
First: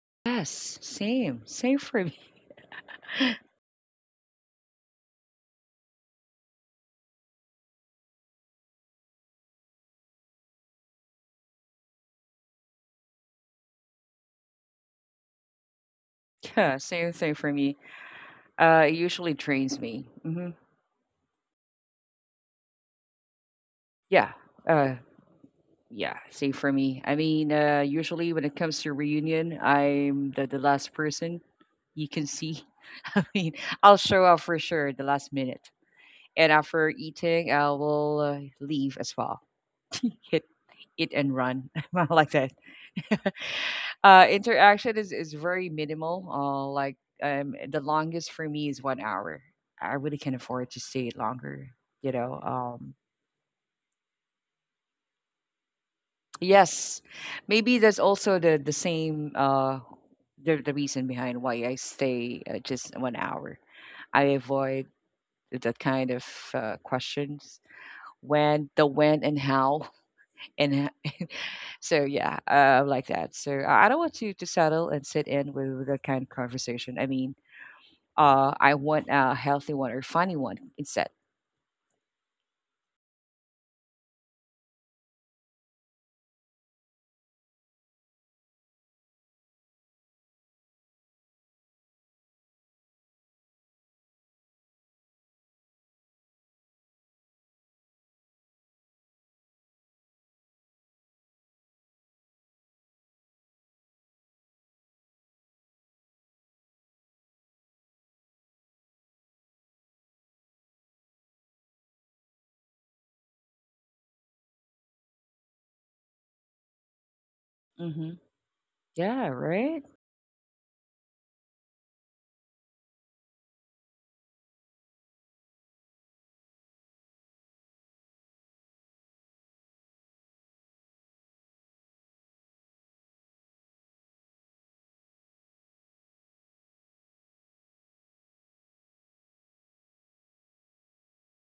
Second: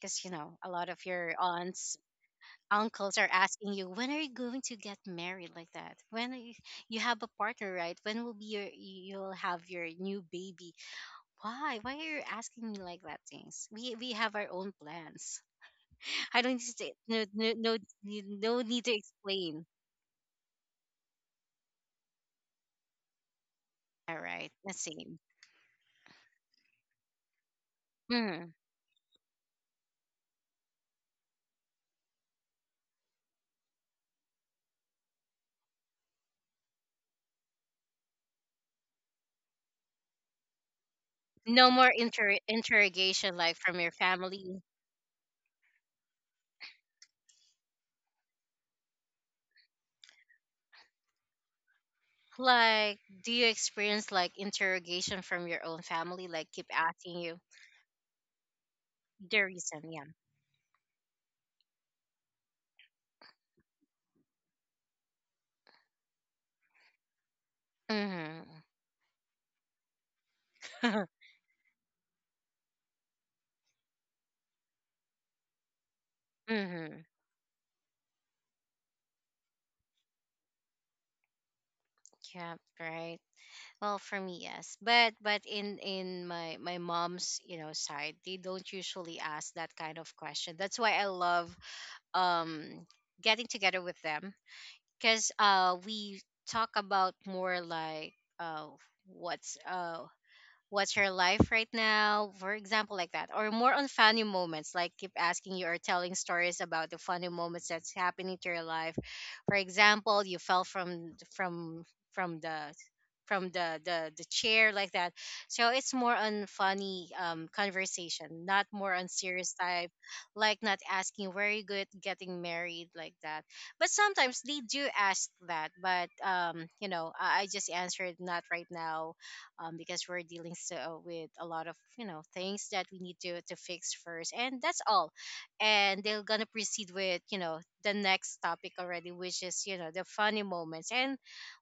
S1: Because you know, a
S2: Yes,
S1: lot of your
S2: same
S1: aunts,
S2: for me.
S1: uncles are asking you, when are you going to get married, like that? When are you, you have a partner, right? When will be your, you'll have your new baby? Why are you asking me like that things? We have our own plans. I don't need
S2: Yeah,
S1: to.
S2: same
S1: No,
S2: thing for
S1: no,
S2: me.
S1: no, need- no need
S2: It
S1: to
S2: usually
S1: explain.
S2: trains me. Hmm.
S1: All
S2: Yeah.
S1: right, the
S2: Uh.
S1: same.
S2: Yeah, same for me. I mean, usually when
S1: Mm.
S2: it comes to reunion, I'm the last person you can see. I mean, I'll show up for sure at the last minute. And after eating, I will leave as well. Hit it and run.
S1: No more
S2: I like
S1: inter-
S2: that.
S1: interrogation, like, from your family,
S2: Interaction is very minimal. Like the longest for me is 1 hour. I really can't afford to stay longer. You know,
S1: like do you experience like interrogation from your own family, like keep
S2: yes,
S1: asking you
S2: maybe that's also the same
S1: the reason?
S2: the reason behind why I stay just 1 hour. I avoid that kind of questions.
S1: Yeah.
S2: When, the when, and how, and
S1: Hmm.
S2: so yeah, I like that. So I don't want to settle and sit in with that kind of
S1: Mm-hmm.
S2: conversation. I mean, I want a healthy one or funny one instead.
S1: Yeah, right. Well, for me, yes, but in my my mom's, you know, side, they don't usually ask that kind of question. That's why I love um getting together with them. Because we talk about more like uh, what's uh, what's your life right now, for example, like that? Or more on funny moments, like keep asking you or telling stories about the funny moments that's happening to your life. For example, you fell from the from the chair, like that. So it's more on funny
S2: Mm-hmm.
S1: conversation, not more on
S2: Yeah,
S1: serious
S2: right?
S1: type. Like, not asking where you good getting married, like that. But sometimes they do ask that, but um, you know, I just answered not right now. Um, because we're dealing so with a lot of, you know, things that we need to fix first, and that's all. And they're gonna proceed with, you know, the next topic already, which is, you know, the funny moments. And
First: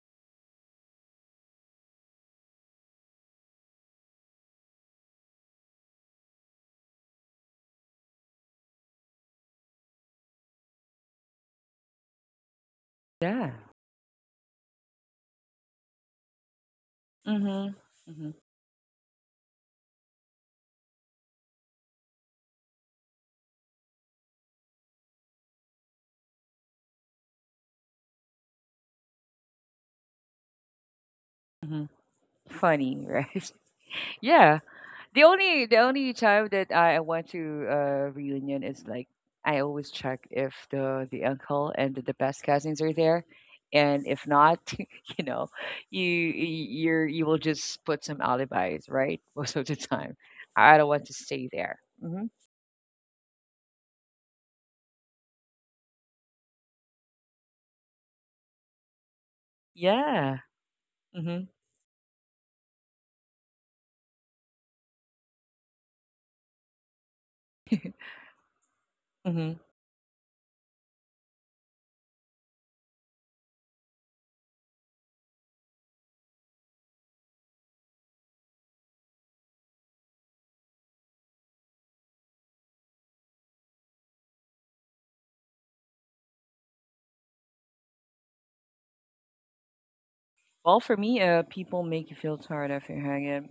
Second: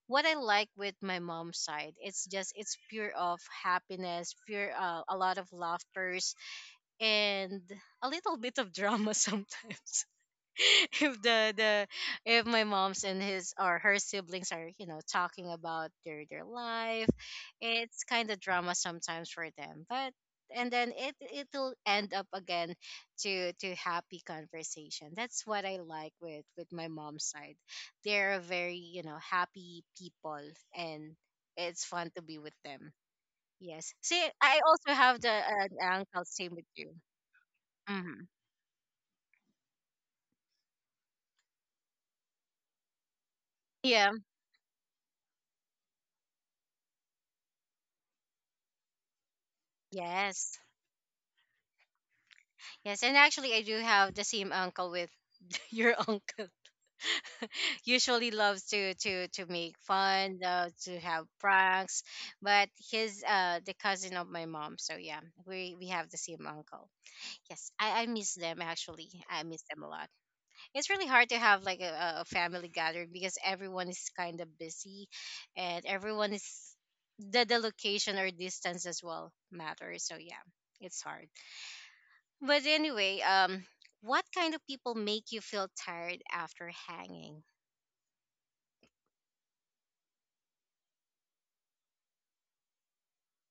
S1: what I like with my mom's side, it's just it's pure of happiness, pure a lot of laughters, and a little bit of drama sometimes. If the the if my mom's and
S2: Yeah.
S1: his or her siblings are, you know, talking about their life,
S2: Mm-hmm.
S1: it's
S2: Mm-hmm.
S1: kind of drama sometimes for them. But and then it it'll end up again to happy conversation. That's what I like with my mom's side. They're very, you know, happy people. And
S2: Mm-hmm.
S1: it's fun to be with them.
S2: Funny, right?
S1: Yes, see,
S2: Yeah.
S1: I also have the
S2: The only
S1: uncle,
S2: time
S1: same with
S2: that
S1: you.
S2: I went to a
S1: Hmm.
S2: reunion is like I always check if the the uncle and the best cousins are there, and
S1: Yeah.
S2: if not, you know, you you will just put some alibis, right? Most of the time,
S1: Yes.
S2: I don't want to stay there. Hmm.
S1: Yes, and actually, I do have the same uncle with your uncle. Usually loves to make
S2: Yeah.
S1: fun, to have
S2: Hmm.
S1: pranks. But he's the cousin of my mom. So yeah, we have the same uncle. Yes, I miss them actually. I miss
S2: Hmm.
S1: them a lot. It's really hard to have like a family gathering because everyone is kind of busy, and everyone is, the location or distance as well matters. So yeah, it's hard. But anyway, what kind of people make you feel tired after hanging?
S2: Well, for me, people make you feel tired after you hang out.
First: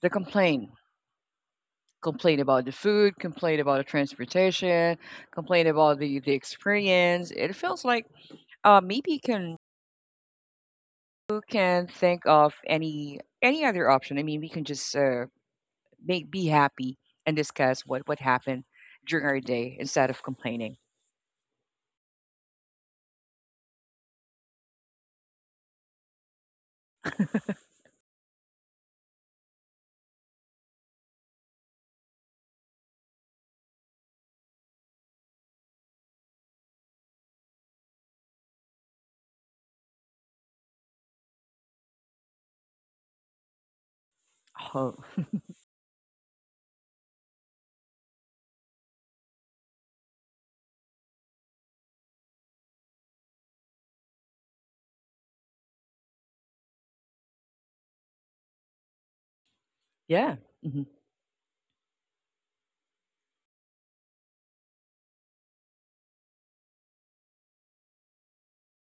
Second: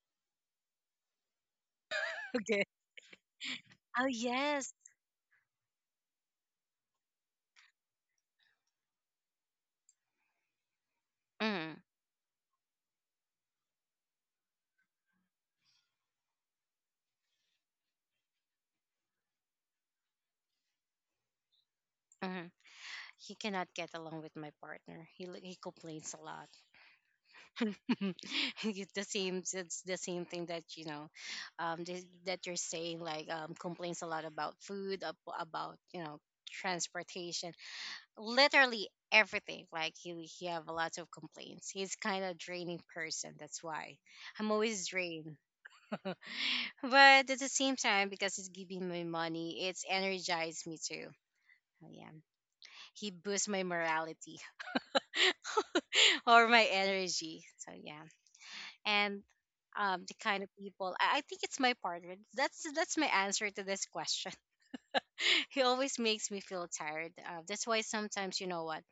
S2: They complain, complain about
S1: Okay.
S2: the food, complain about the
S1: Oh yes.
S2: transportation, complain about the experience. It feels like uh, maybe you
S1: Mm,
S2: can think of any other option. I mean, we can just make be happy and discuss what happened during our day instead of complaining.
S1: mm. He cannot get along with my partner. He li- he complains a lot. It's the same. It's the same thing that, you know, th- that you're saying. Like complains a lot about food, ab- about you know, transportation, literally everything. Like he have a lot of complaints. He's kind of draining person. That's why I'm always
S2: Oh,
S1: drained. But at the same time, because he's giving me money, it's energized me too. So, yeah, he boosts my morality or my energy. So yeah, and the
S2: yeah.
S1: kind of
S2: Hmm.
S1: people I think it's my partner. That's my answer to this question. He always makes me feel tired. That's why sometimes you know what,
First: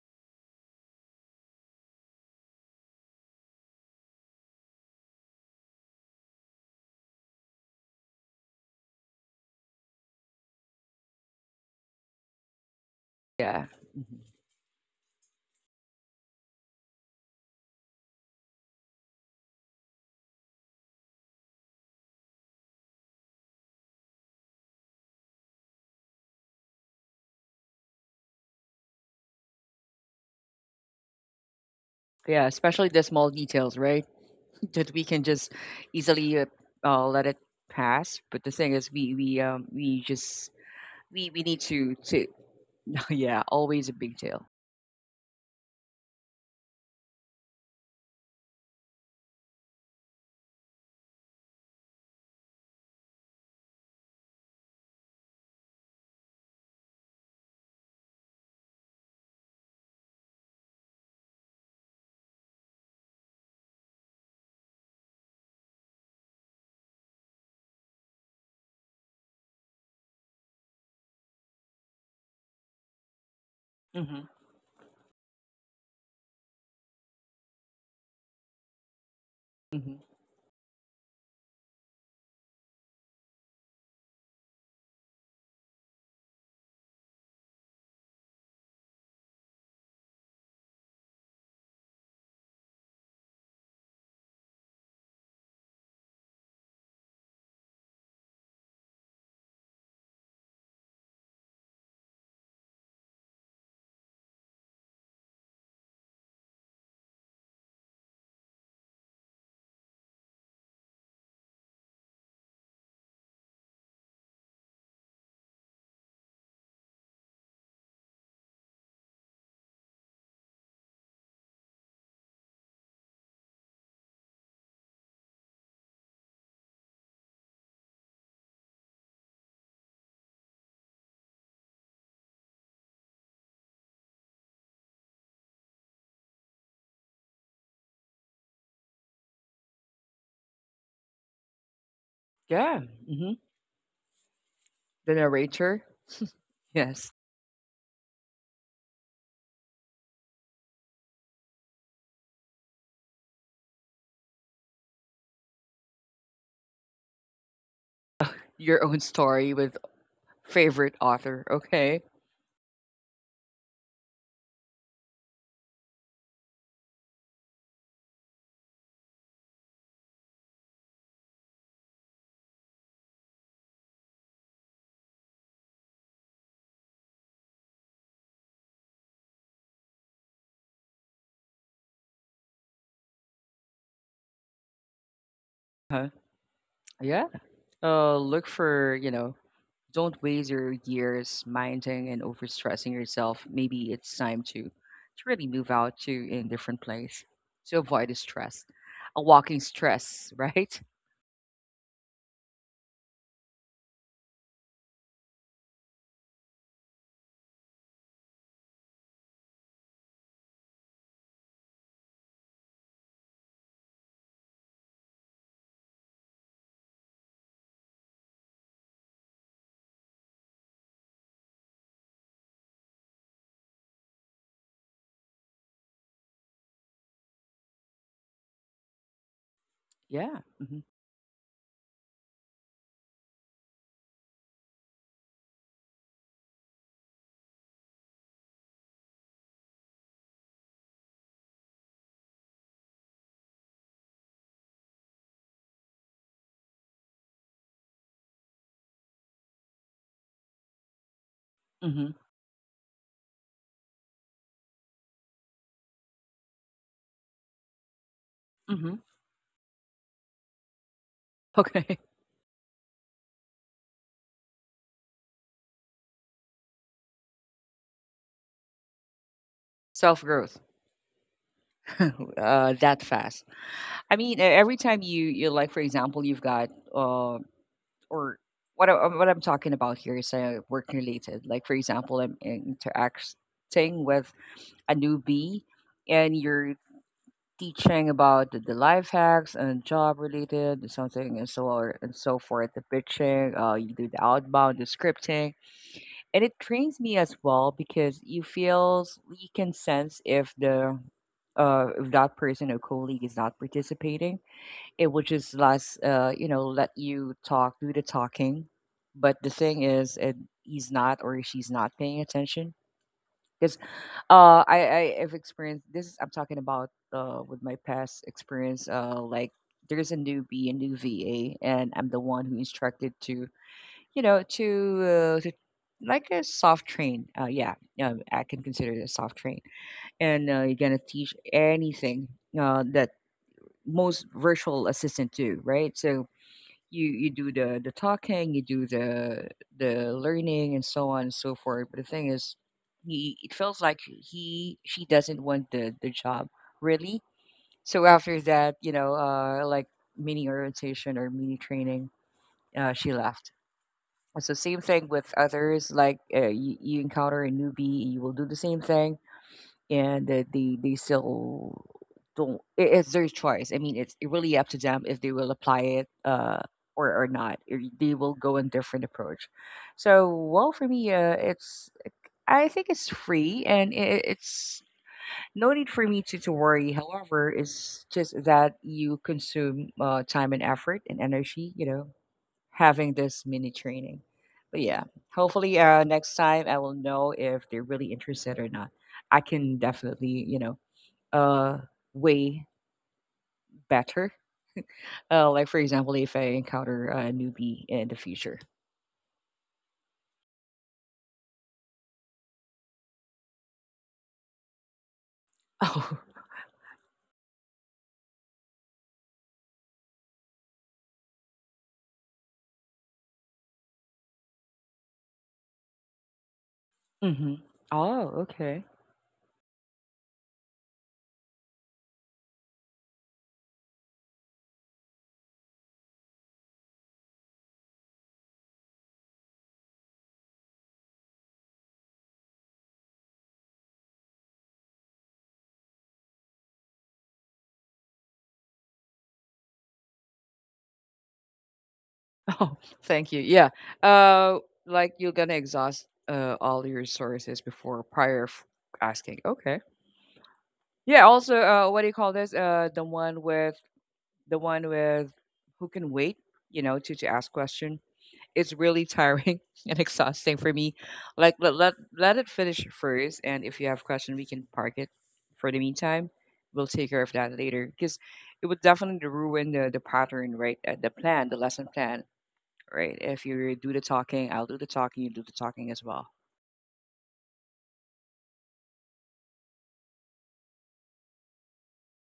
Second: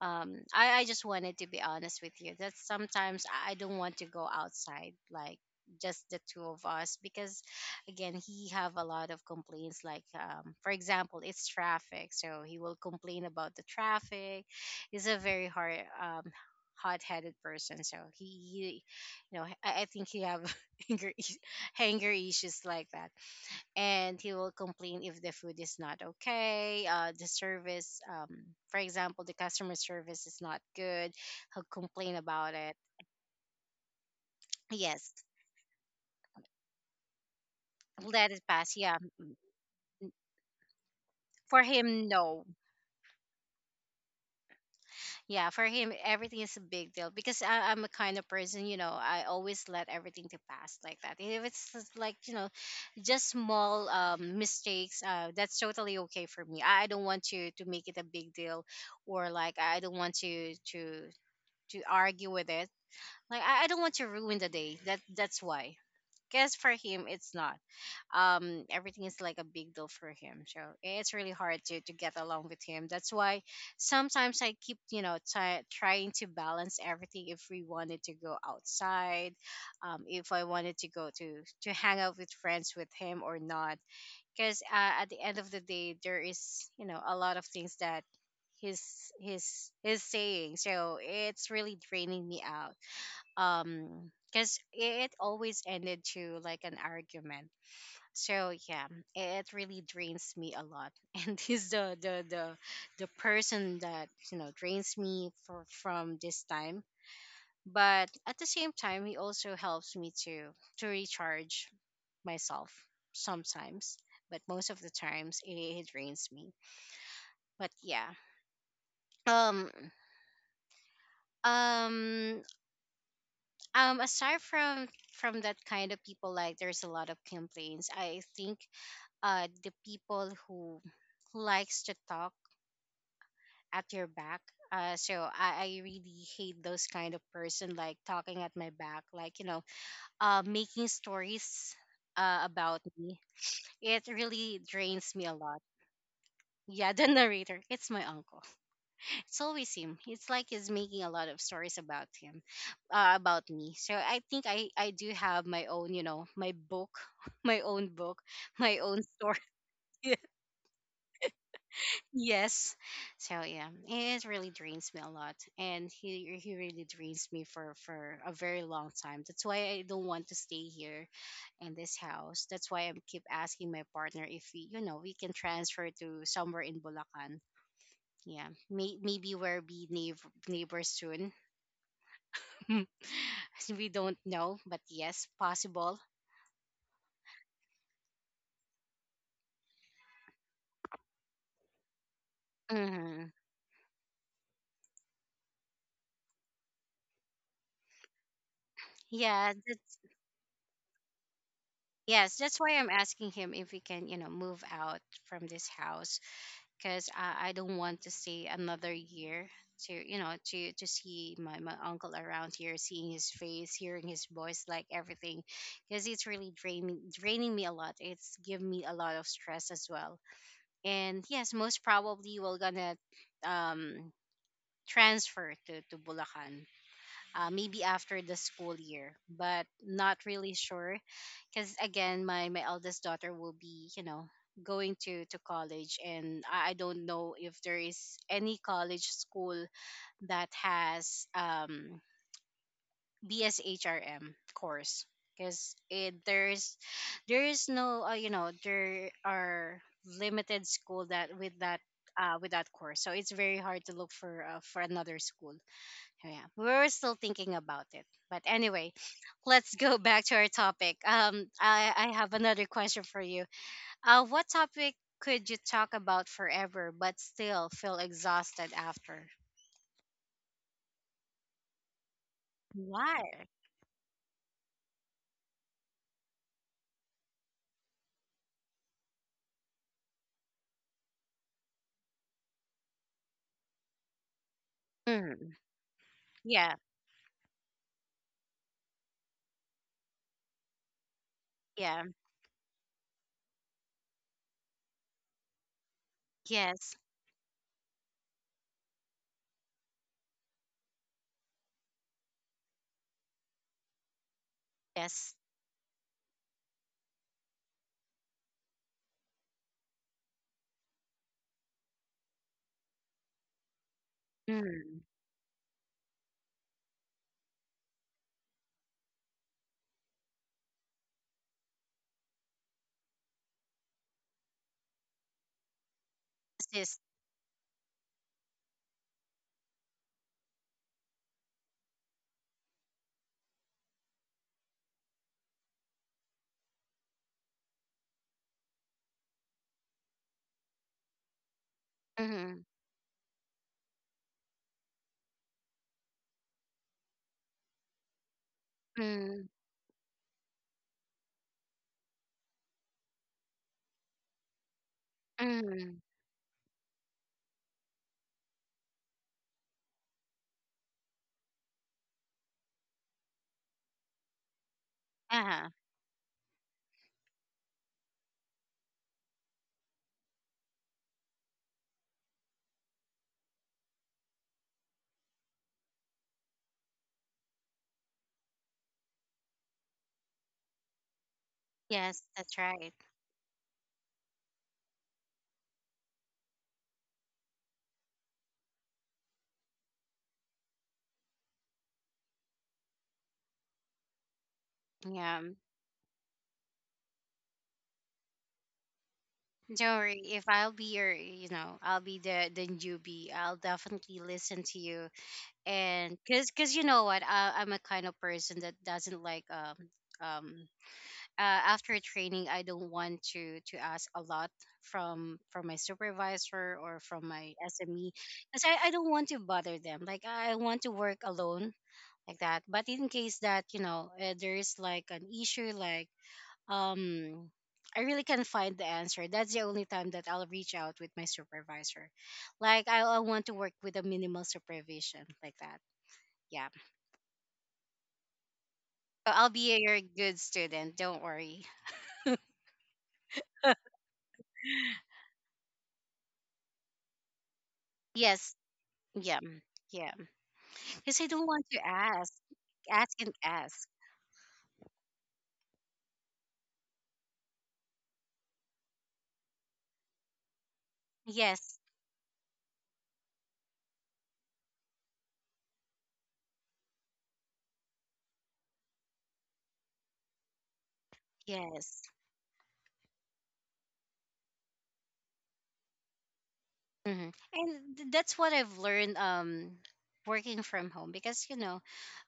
S1: um, I just wanted to be honest with you that sometimes I don't want to go outside, like just the two of us. Because again, he have a lot of complaints, like for example, it's traffic, so he will complain about the
S2: Yeah,
S1: traffic. He's a very hard hot-headed person, so he you know, I think he have anger is- anger issues, like that. And he will complain if the food is not okay, the service for example, the customer service is not good, he'll complain
S2: yeah.
S1: about it.
S2: Especially the small details, right? That we can
S1: Yes.
S2: just easily let it pass.
S1: Let it
S2: But the thing
S1: pass,
S2: is,
S1: yeah.
S2: we just we need
S1: For him,
S2: to
S1: no.
S2: yeah, always a big deal.
S1: Yeah, for him, everything is a big deal. Because I'm a kind of person, you know, I always let everything to pass, like that. If it's just like, you know, just small mistakes, that's totally okay for me. I don't want to make it a big deal, or like I don't want to to argue with it. Like I don't want to ruin the day. That that's why. Because for him, it's not. Everything is like a big deal for him. So it's really hard to get along with him. That's why
S2: Hmm.
S1: sometimes I keep, you know, try, trying to balance everything. If we wanted to go outside,
S2: Hmm.
S1: if I wanted to go to hang out with friends with him or not. Because at the end of the day, there is, you know, a lot of things that he's saying. So it's really draining me out, because it always ended to like an argument, so yeah, it really drains me a lot. And he's the person that, you know, drains me for, from this time, but at the same time he also helps me to recharge myself sometimes, but most of the times it drains me, but yeah. um um Aside from that kind of people, like there's a lot of complaints, I think, the people who likes to talk at your back. So I really hate those kind of person, like talking at my back, like, you know, making stories about
S2: Yeah.
S1: me.
S2: Hmm.
S1: It really drains
S2: The
S1: me a lot.
S2: narrator,
S1: Yeah. The
S2: yes,
S1: narrator, it's my uncle. It's always him. It's like he's making a lot of stories about him, about me. So I think I do have my own, you know, my book, my own book, my
S2: your own
S1: own story.
S2: story with favorite author. Okay.
S1: Yes. So yeah, it really drains me a lot, and he really drains me for a very long time. That's why I don't want to stay here in this house. That's why I keep asking my partner if we, you know, we can transfer to somewhere in Bulacan. Yeah, maybe we'll be neighbors soon. Hmm. We don't know, but yes, possible.
S2: Huh. Yeah. Look for, you know, don't waste your years minding and overstressing
S1: Hmm.
S2: yourself. Maybe it's time to really move out to a different place to avoid the stress. A
S1: Yeah,
S2: walking stress, right?
S1: yes, that's why I'm asking him if we can, you know, move out from this house, because I don't want to stay another year to, you know, to see my, my uncle around here, seeing his face, hearing his voice, like everything, because it's really draining me a lot. It's given me a lot of stress as well. And yes, most probably we're gonna um transfer to Bulacan, maybe after the school year, but not
S2: Yeah.
S1: really
S2: Hmm.
S1: sure. Because again, my eldest daughter will be, you know, going to college, and I don't know if there is any college school that has BSHRM course. Because it there is no, you know, there are limited school that with that,
S2: Hmm.
S1: with that course, so it's very hard to look for another school. Yeah, we're still thinking about it, but
S2: Hmm.
S1: anyway. Let's go back to our topic. I
S2: Okay.
S1: i have another question for you. What topic could you talk about forever but still feel exhausted after?
S2: Self growth, that fast.
S1: Why?
S2: I mean, every time you, you like, for example, you've got or what I, what I'm talking about here is work related. Like for example, I'm interacting with a
S1: Mm,
S2: newbie, and you're
S1: yeah,
S2: teaching about the life hacks and job related something and so on
S1: yeah,
S2: and so forth. The pitching, you do the outbound, the scripting, and it
S1: yes,
S2: trains me as well because you feels you can sense if the if that person or colleague is not participating. It would
S1: yes.
S2: just last you know let you talk, do the talking, but the thing is he's not or she's not paying attention because uh
S1: Mm,
S2: i i have experienced this is I'm talking about with my past experience, like there's a newbie, a new VA, and I'm the one who instructed to you know to like a soft
S1: yes.
S2: train. Yeah, I can consider it a soft train. And you're gonna teach anything that most virtual assistant do, right? So you do the talking, you do the learning and so on and so forth. But the thing is,
S1: Mm,
S2: he it feels like he she doesn't want the job really. So after that, you know,
S1: mm,
S2: like mini orientation or mini training, she left. And so same thing with others.
S1: mm,
S2: Like you, you encounter a newbie, you will do the same thing and they still don't it's their choice. I mean it's really up to them if they will
S1: uh-huh.
S2: apply it or not. Or they will go a different approach. So well, for me, it's, I think it's free and it's no need for me to worry. However, it's just that you consume time and effort and energy, you know,
S1: Yes, that's right.
S2: having this mini training. But yeah, hopefully next time I will know if they're really interested or not. I can definitely, you know, uh, way better.
S1: Yeah,
S2: Like for example, if I encounter a newbie in the future.
S1: don't worry, if I'll be your, you know, I'll be the newbie, I'll definitely listen to you. And because you know what, I'm a kind of person that doesn't like um after training. I don't want to ask a lot from my supervisor or from
S2: Oh, hmm,
S1: my SME,
S2: oh,
S1: because
S2: okay.
S1: I don't want to bother them, like I want to work alone, like that. But in case that, you know, there is like an issue, like, um I really can not find the answer, that's the only time that I'll reach out with my supervisor. Like I want to work with a minimal supervision, like that. Yeah. So I'll be your good student. Don't worry.
S2: Oh, thank you. Yeah. Uh, like you're gonna exhaust all your resources before prior
S1: Yes.
S2: asking.
S1: Yeah.
S2: Okay.
S1: Yeah.
S2: Yeah.
S1: Because I don't
S2: Also,
S1: want to
S2: what do you call
S1: ask,
S2: this?
S1: ask and ask.
S2: The one with who can wait. You know, to ask question. It's really tiring and exhausting for me. Like let
S1: Yes.
S2: let let it finish first, and if you have question, we can park it. For the meantime, we'll take care of that later because it would definitely ruin the pattern, right? The plan, the lesson
S1: Yes.
S2: plan, right? If you do the talking, I'll do the talking. You do the talking as well.
S1: Hmm. And that's what I've learned, working from home, because, you know,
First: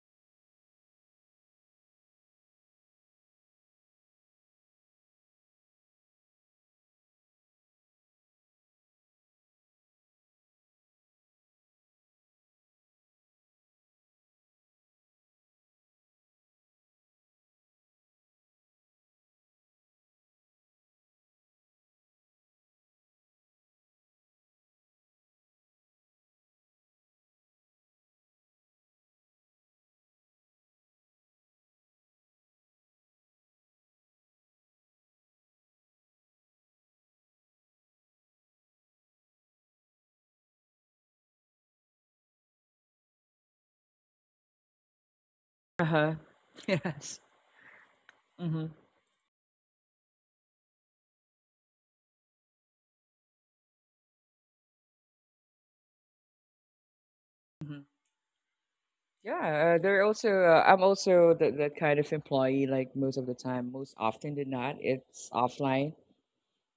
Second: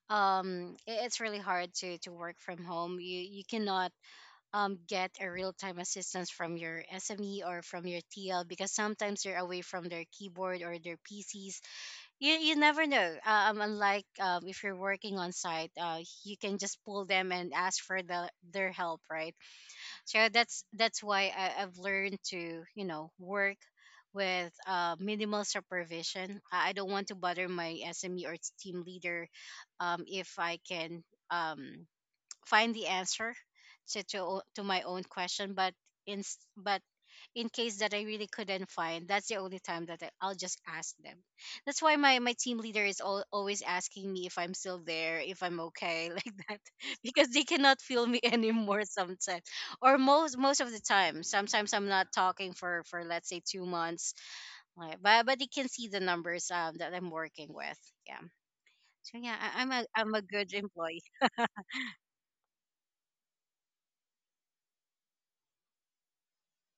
S1: it's really hard to work from home. You cannot get a real time assistance from your SME or from your TL, because sometimes they're away from their keyboard or their PCs. You never know. Unlike if you're working on site, you can just pull them and ask for the their help, right? So that's why I've learned to, you know, work with minimal supervision. I don't want to bother my SME or its team leader, if I can. Um, Find the answer to my own question, but in case that I really couldn't find, that's the only time that I'll just ask them. That's why my, my team leader is al always asking me if I'm still there, if I'm
S2: Uh
S1: okay,
S2: huh.
S1: like that,
S2: Yes.
S1: because they cannot feel me
S2: Mm-hmm.
S1: anymore sometimes, or most of the time. Sometimes I'm not talking for, let's say, 2 months, like, but they can see the numbers, that I'm working with. Yeah. So yeah,
S2: Yeah, they're
S1: I'm a
S2: also.
S1: good
S2: I'm
S1: employee.
S2: also that that kind of employee. Like most of the time, most often than not, it's offline.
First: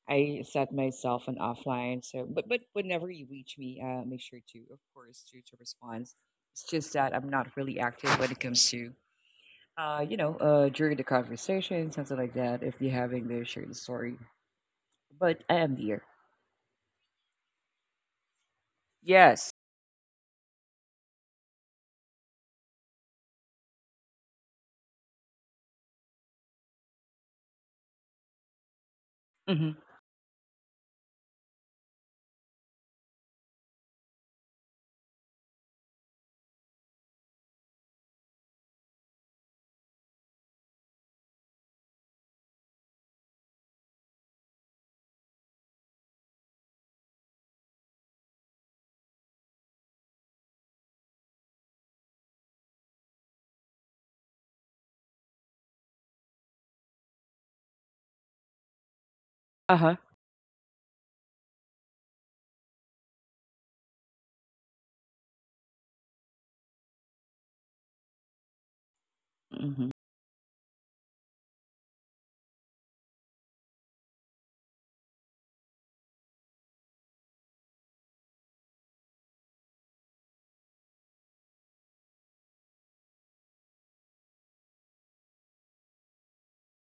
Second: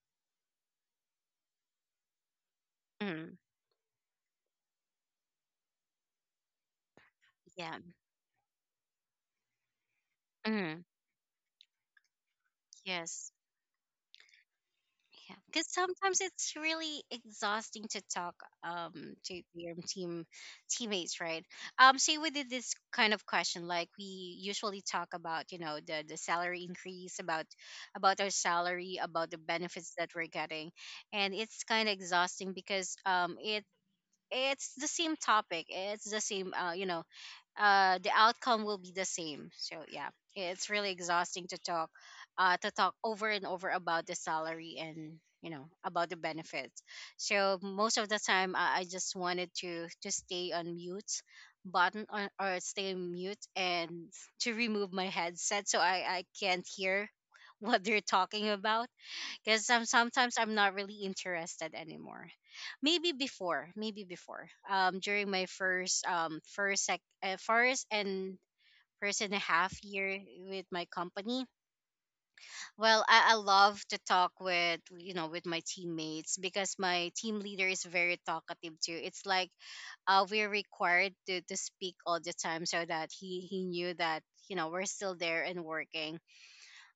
S2: I set myself on offline. So, but whenever you
S1: Mm,
S2: reach me, make sure to, of course, to respond. It's just that I'm not
S1: yeah.
S2: really active when it comes to, you know,
S1: Mm.
S2: during the conversation, something like that. If you're having
S1: Yes.
S2: the share the story,
S1: Yeah.
S2: but I
S1: Because
S2: am here.
S1: sometimes it's really exhausting to talk to
S2: Yes.
S1: your teammates, right? Say we did this kind of question, like we usually talk about, you know, the salary increase, about our salary, about the
S2: Mm-hmm.
S1: benefits that we're getting, and it's kind of exhausting because it's the same topic, it's the same, you know, the outcome will be the same. So yeah, it's really exhausting to talk over and over about the salary and, you know, about the benefits. So most of the time, I just wanted to stay on mute button on or stay on mute and to remove my headset so I can't hear what they're talking about, because
S2: Uh huh.
S1: sometimes I'm not really interested anymore. Maybe before, during my first, first and first and a half
S2: Mm-hmm.
S1: year with my company. Well, I love to talk with, you know, with my teammates, because my team leader is very talkative too. It's like, we're required to speak all the time, so that he knew that, you know, we're still there and working.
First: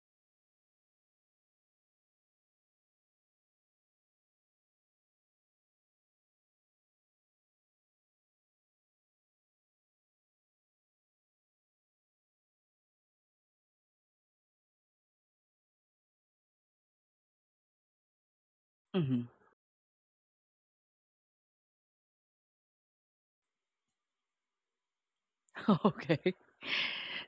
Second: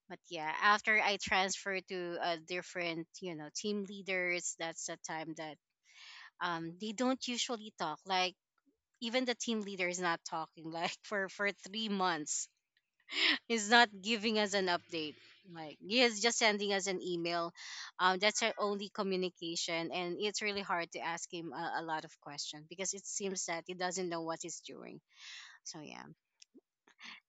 S1: But yeah, after I transferred to a different, you know, team leaders, that's the time that they don't usually talk. Like even the team leader is not talking like for 3 months. He's not giving us an update. Like he is just sending us an email. Um, that's our only
S2: Mm-hmm.
S1: communication and it's really hard to ask him a lot of questions, because it seems that he doesn't know what he's doing. So yeah.
S2: Okay.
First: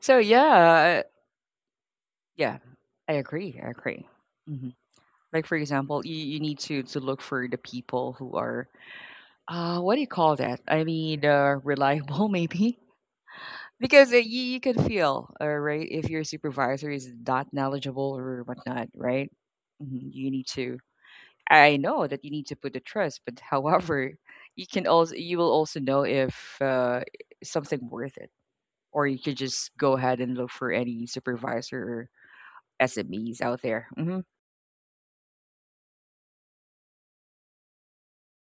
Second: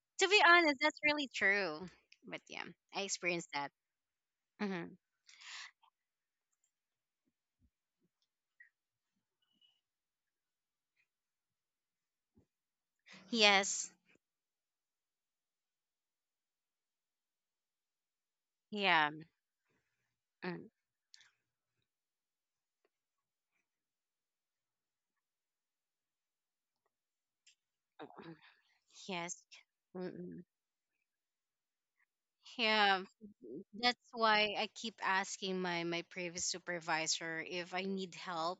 S2: So
S1: To be honest, that's
S2: yeah,
S1: really true. But
S2: yeah,
S1: yeah, I
S2: I
S1: experienced
S2: agree, I
S1: that.
S2: agree. Mhm.
S1: Hmm.
S2: Like, for example, you need to look for the people who are, what do you call that? I mean, reliable maybe?
S1: Yes.
S2: Because, you you can feel, right, if your supervisor is not knowledgeable or whatnot,
S1: Yeah.
S2: right? Mhm. You need
S1: Mm,
S2: to, I know that you need to put the trust, but however, you will also know if, something
S1: uh,
S2: worth it,
S1: uh,
S2: or you could
S1: Yes.
S2: just go ahead and
S1: Mm-mm.
S2: look for any supervisor or
S1: Yeah,
S2: SMEs out there.
S1: that's
S2: Mhm.
S1: why I keep asking my my previous supervisor if I need help.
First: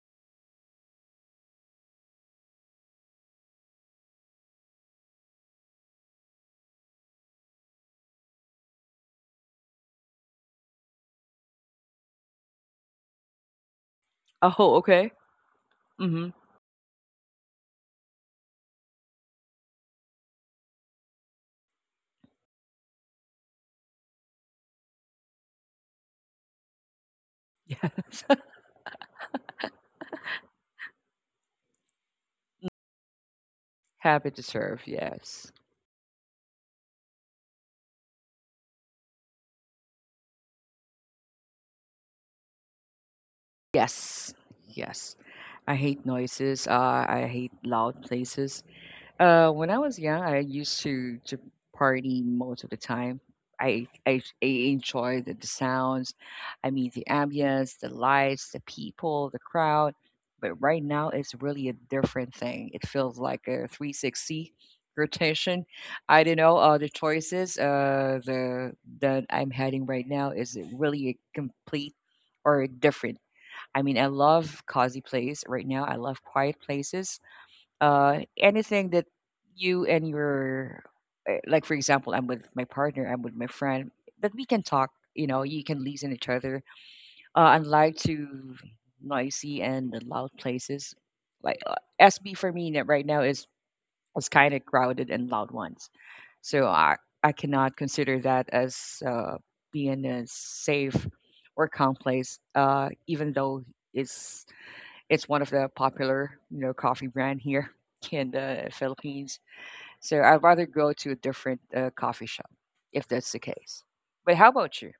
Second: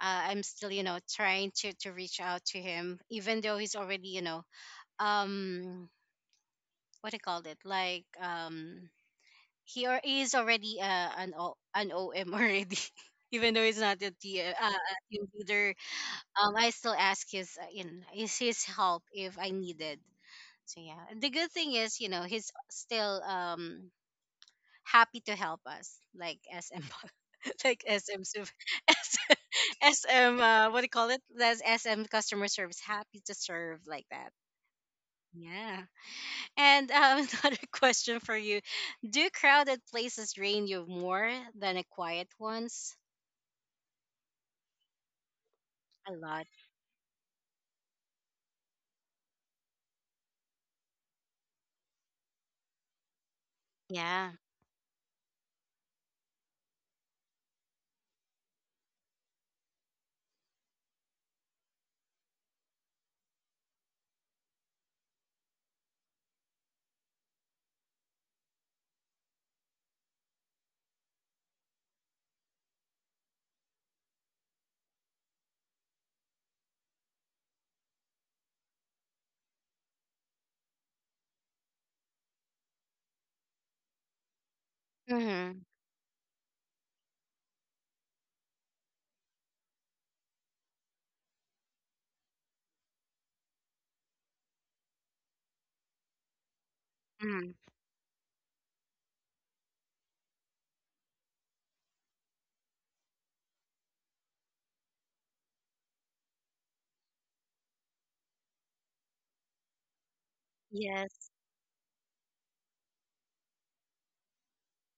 S1: I'm still, you know, trying to reach out to him, even though he's already, you know, um, what I called it? Like, he is already an OM already. Even though he's not a
S2: Oh,
S1: a
S2: okay.
S1: team leader,
S2: Mhm.
S1: I still ask his, is his help if I needed. So yeah, and the good thing is, you know, he's still happy to help us, like SM, like SM,
S2: Yes.
S1: sup- SM, what do you call it? That's SM customer service, happy to serve like that.
S2: Happy to serve, yes.
S1: Yeah. And another question for you: do crowded places drain you more than a quiet ones?
S2: Yes. Yes. I hate
S1: A lot.
S2: noises. I hate loud places. When I was young, I used to party most of the time.
S1: Yeah.
S2: I enjoy the sounds. I mean, the ambience, the lights, the people, the crowd. But right now, it's really a different thing. It feels like a 360 rotation. I don't know. The choices the that I'm heading right now is really a complete or different. I mean, I love cozy place right now. I love quiet places anything that you and your like for example I'm with my partner, I'm with my friend that we can talk, you know,
S1: Mm-hmm.
S2: you can listen each other, unlike to noisy and loud places like SB for me right now is kind of crowded and loud ones. So I
S1: Hmm.
S2: cannot consider that as being a safe or calm place, uh, even though it's it's one of the popular, you know, coffee brand here in the Philippines. So I'd rather go to a
S1: Yes.
S2: different coffee shop if that's the case. But how about you?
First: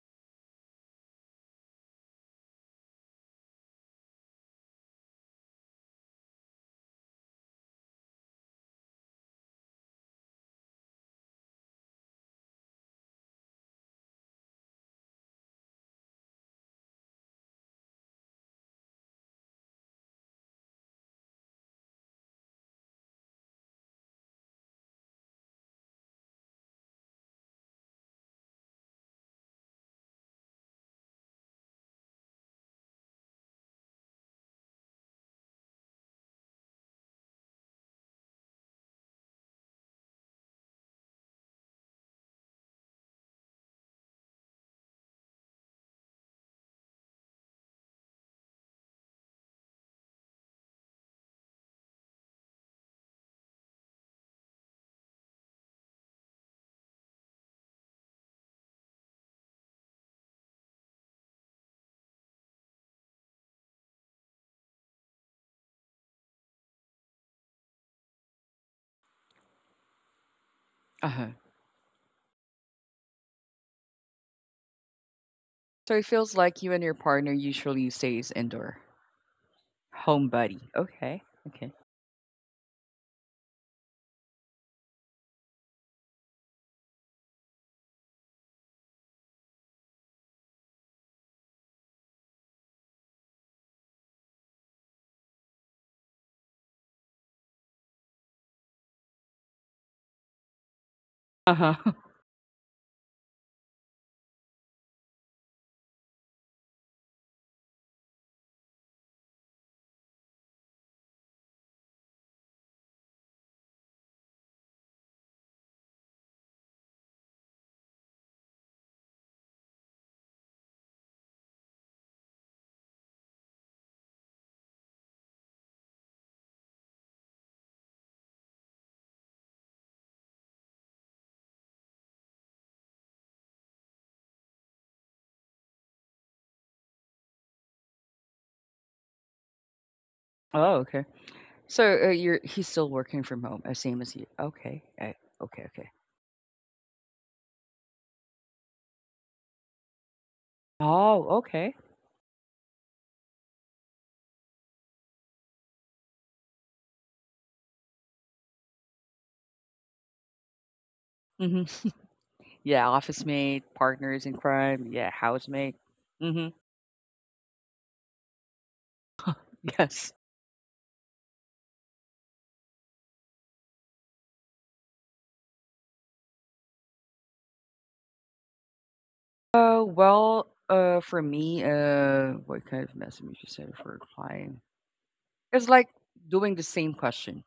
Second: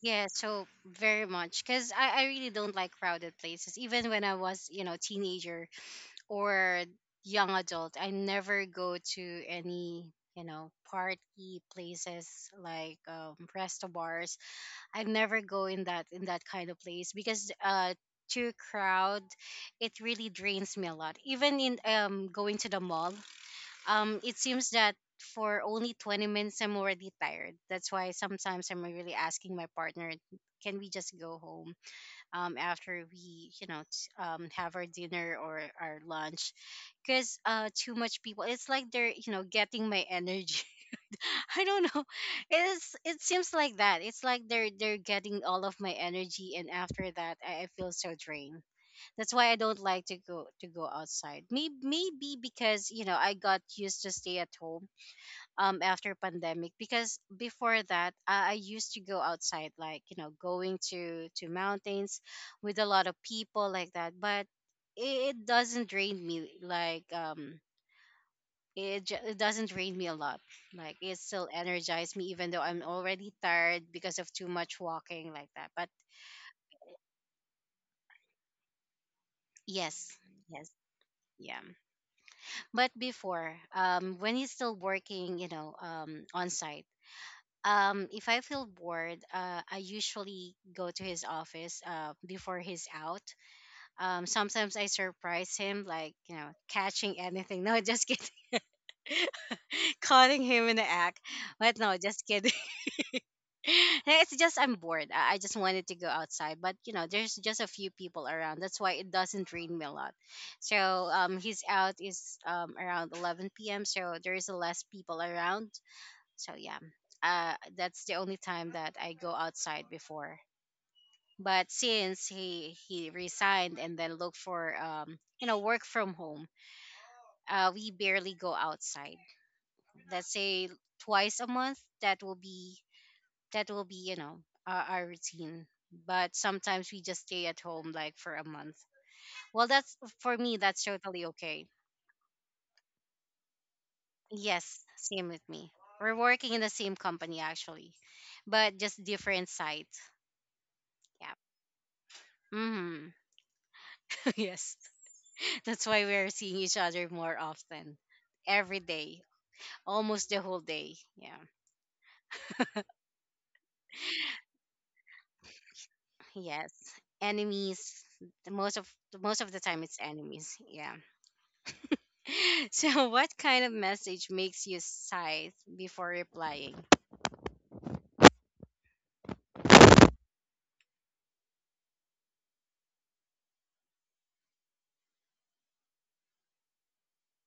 S1: Yeah, so very much, because I really don't like crowded places. Even when I was, you know, teenager or young adult, I never go to any, you know, party places like, resto bars. I never go in that kind of place, because too crowd, it really drains me a lot. Even in, going to the mall, it seems that for only 20 minutes I'm already tired. That's why sometimes I'm really asking my partner, can we just go home after we, you know, have our dinner or our lunch, because too much people, it's like they're, you know, getting my energy. I don't know, it seems like that, it's like they're getting all of my energy, and after that I feel so drained. That's why I don't like to go outside. Maybe, maybe because, you know, I got used to stay at home after pandemic. Because before that, I used to go outside, like, you know, going to mountains with a lot of people, like that. But it doesn't drain me like, it doesn't drain me a lot. Like it
S2: Uh-huh.
S1: still energizes me even though I'm already tired because of too much walking, like that. But
S2: So it feels like you and your partner usually stays indoor.
S1: yes,
S2: Home
S1: yes,
S2: buddy. Okay.
S1: yeah.
S2: Okay.
S1: But before, when he's still working, you know, on site, if I feel bored, I usually go to his office before he's out. Sometimes I surprise him, like, you know, catching anything. No, just kidding. Calling him in the act.
S2: Uh-huh.
S1: But no, just kidding. It's just I'm bored. I just wanted to go outside. But, you know, there's just a few people around. That's why it doesn't rain me a lot. So his out is around 11 p.m. So there is less people around. So yeah, that's the only time that I go outside before. But since he resigned and then looked for you know work from home, we barely go outside. Let's say 2 times a month. That will be that will be, you know, our routine. But sometimes we just stay at home like for a month. Well, that's for me.
S2: Oh,
S1: That's
S2: okay.
S1: totally okay.
S2: So you're he's still working from home, same as you. Okay.
S1: Yes, same with
S2: Okay.
S1: me.
S2: Okay.
S1: We're working in the same company actually, but just different site.
S2: Oh,
S1: Yeah.
S2: okay.
S1: Mm-hmm. Yes. That's why we're seeing each other more often. Every day. Almost the whole day. Yeah.
S2: Mm-hmm. Yeah. Office mate, partners in crime. Yeah. Housemate. Mm-hmm.
S1: Yes. Enemies. The most of Most of the time it's
S2: Yes.
S1: enemies. Yeah. So what kind of message makes you sigh before replying?
S2: Well, for me, what kind of message you send for replying? It's like doing the same question.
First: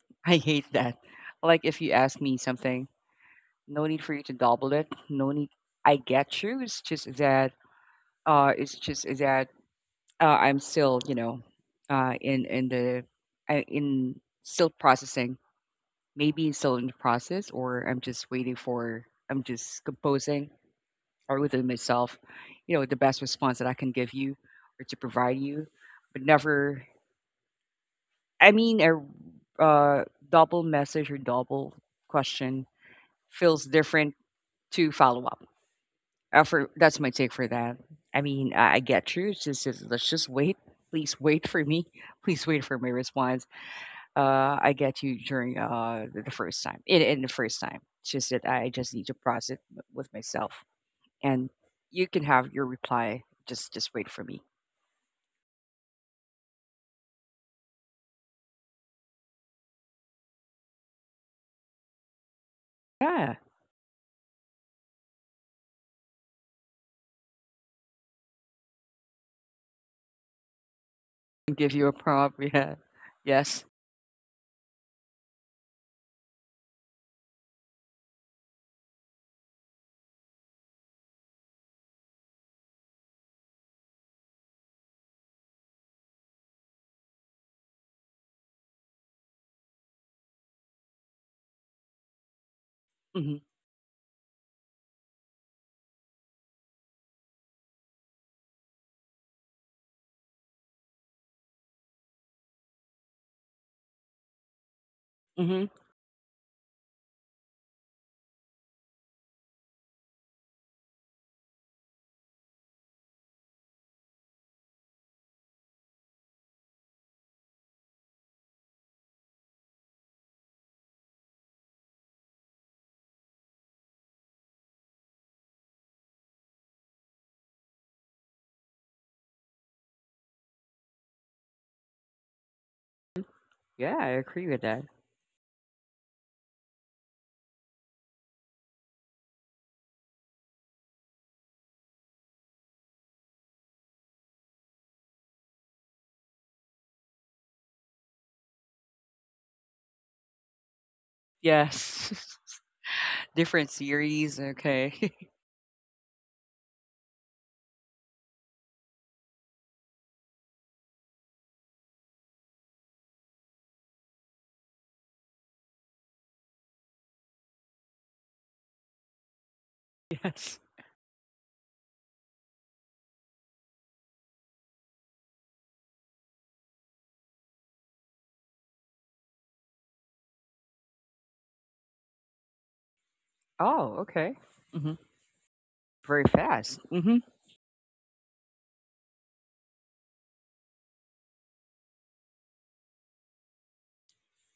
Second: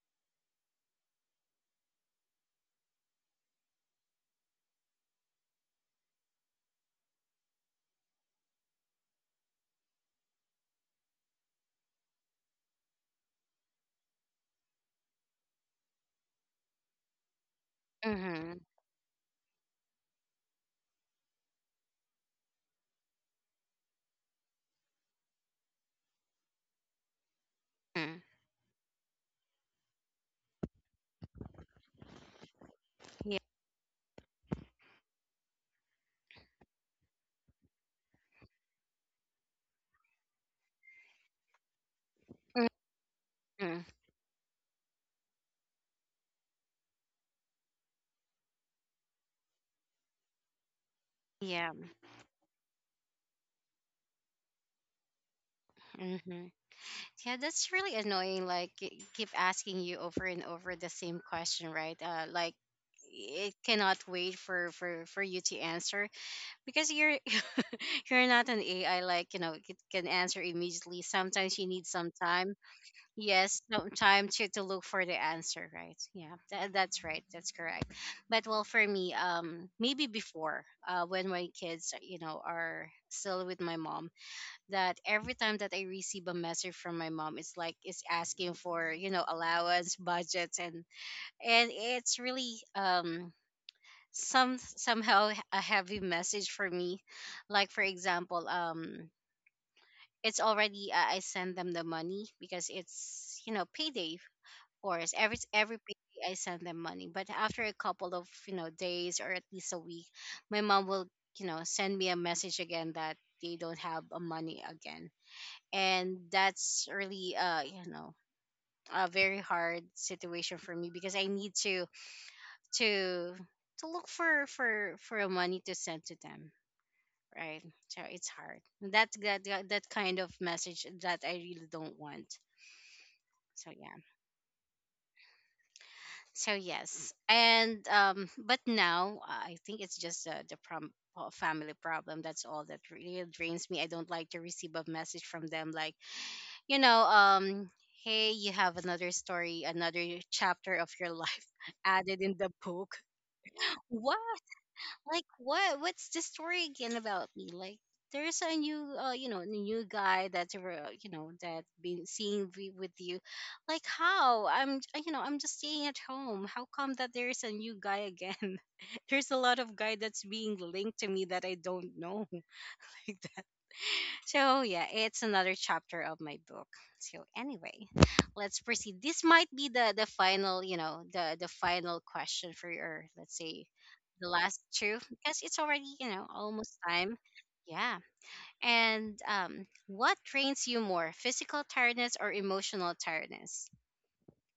S2: I hate that. Like if you ask me something, no need for you to double it. No need. I get you. It's just that. It's just that. I'm still, you know, in the, I in still processing. Maybe still in the process, or I'm just waiting
S1: Mm-hmm.
S2: for. I'm just composing or within myself, you know, the best response that I can give you or to provide you, but never,
S1: Mm-hmm.
S2: I mean, a double message or double question
S1: Yeah.
S2: feels different to follow up. For, that's my take for that. I mean, I get you. It's, let's just wait. Please wait for me. Please wait for my response.
S1: Mm,
S2: I get you during the first time, in the first time. It's just that I just need to process it with myself. And
S1: yeah.
S2: you can have your reply. Just wait for me.
S1: Hmm. Yeah, that's really annoying. Like, it keep asking you over and over the same question, right? Like,
S2: Yeah,
S1: it cannot wait for you to answer because you're not an AI, like, you know, it can answer immediately.
S2: and
S1: Sometimes you
S2: give
S1: need
S2: you a
S1: some
S2: prompt,
S1: time.
S2: yeah.
S1: Yes,
S2: Yes.
S1: some time to look for the answer, right? Yeah, that's right. That's correct. But well, for me, maybe before, when my kids, you know, are still with my mom, that every time that I receive a message from my mom, it's like it's asking for, you know, allowance, budgets, and it's really
S2: Mhm,
S1: some somehow a heavy message for me, like for example, it's already, I send them the money because it's, you know, payday. Of course
S2: mhm.
S1: every payday I send them money, but after a couple of, you know, days or at least a week, my mom will, you know, send me a message again that they don't have, money again. And that's really, you know, a very hard situation for me because I need to to look for a money to send to them, right? So it's hard, that kind of message that I really don't want. So yeah,
S2: Yeah, I agree with that.
S1: so yes. And but now, I think it's just, family problem, that's all that really drains me. I don't like to receive a message from them, like, you know, hey, you have another story, another chapter of your life, added in
S2: Yes.
S1: the book.
S2: Different
S1: Why?
S2: series, okay.
S1: Like, what what's the story again about me? Like, there's a new, you know, new guy that you were, you know, that been with you. Like, how I'm, you know, I'm just staying at home. How come that there's a new guy again? There's a lot of guy that's being
S2: Yes.
S1: linked to me that I don't know. Like that. So yeah, it's another chapter of my book. So anyway, let's proceed. This might be the final, you know, the final question for your, let's say,
S2: Oh,
S1: the
S2: okay.
S1: last two,
S2: Mhm.
S1: because it's already, you
S2: Very
S1: know, almost
S2: fast.
S1: time.
S2: Mhm.
S1: Yeah. And what drains you more, physical tiredness or emotional tiredness?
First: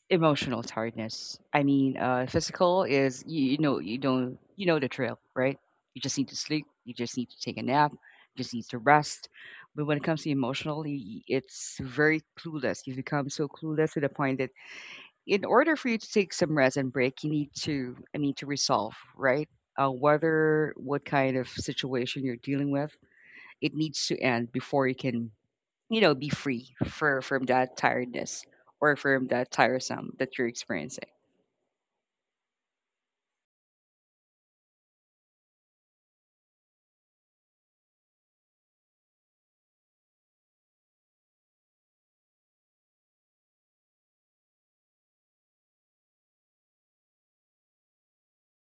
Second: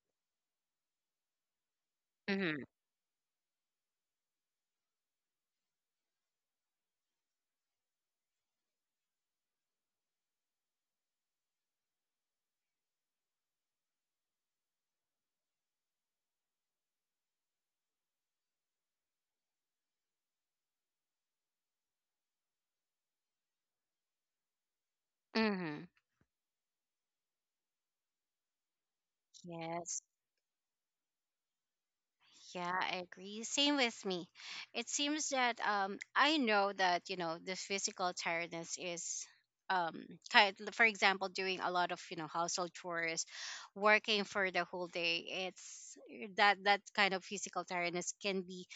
S2: Emotional tiredness. I mean,
S1: Mm-hmm.
S2: physical is you know you don't you know the trail, right? You just need to sleep. You just need to take a nap. You just need to rest. But when it comes to emotional, it's very clueless. You become so clueless to the point that in order for you to take some rest and break, you need to, I mean, to resolve, right? Whether what kind of situation you're dealing with, it needs to end before you can,
S1: Mm-hmm.
S2: you know, be free for from that tiredness or from that
S1: Yes.
S2: tiresome that you're experiencing.
S1: Yeah, I agree. Same with me. It seems that I know that, you know, the physical tiredness is um kind for example doing a lot of, you know, household chores, working for the whole day. It's eh, that that kind of physical tiredness can be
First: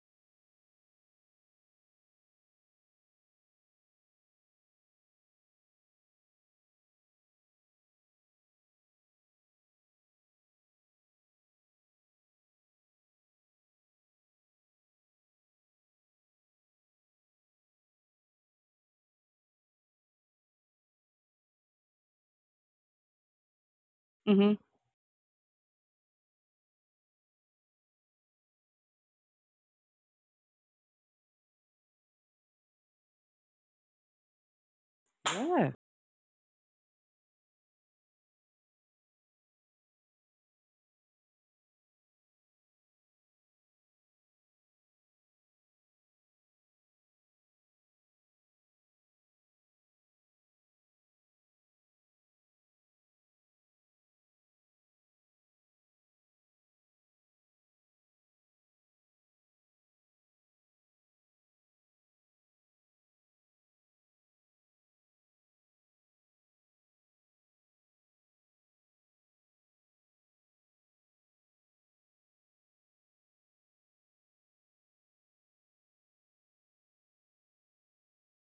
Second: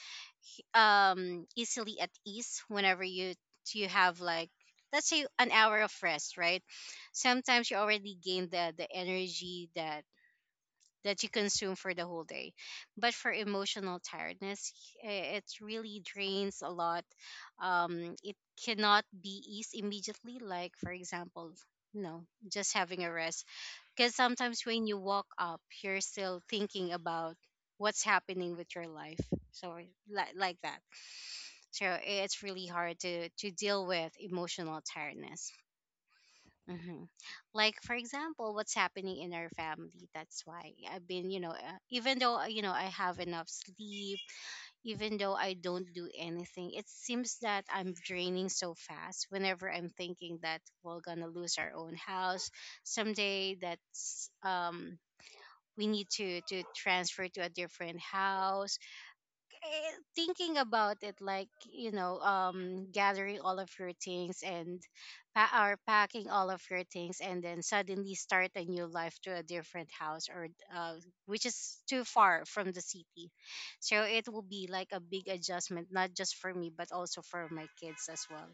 S1: easily at ease whenever you you have like, let's say, an hour of rest, right? Sometimes you already gain the energy that that you consume for the whole day. But for emotional tiredness, eh, it really drains a lot. It cannot be eased immediately. Like for example, you know, just having a rest. Because
S2: Mm-hmm.
S1: sometimes when you walk up, you're still thinking about what's happening with your life. So like that. So it's really hard to deal with emotional tiredness.
S2: Yeah,
S1: Mm-hmm. Like for example, what's happening in our family. That's why I've been, you know, even though, you know, I have enough sleep, even though I don't do anything, it seems that I'm draining so fast. Whenever I'm thinking that we're gonna lose our own house someday, that's we need to transfer to a different house, eh, thinking about it like, you know, gathering all of your things, and or packing all of your things, and then suddenly start a new life to a different house, or uh, which is too far from the city. So it will be like a big adjustment, not just for me but also for my kids as well.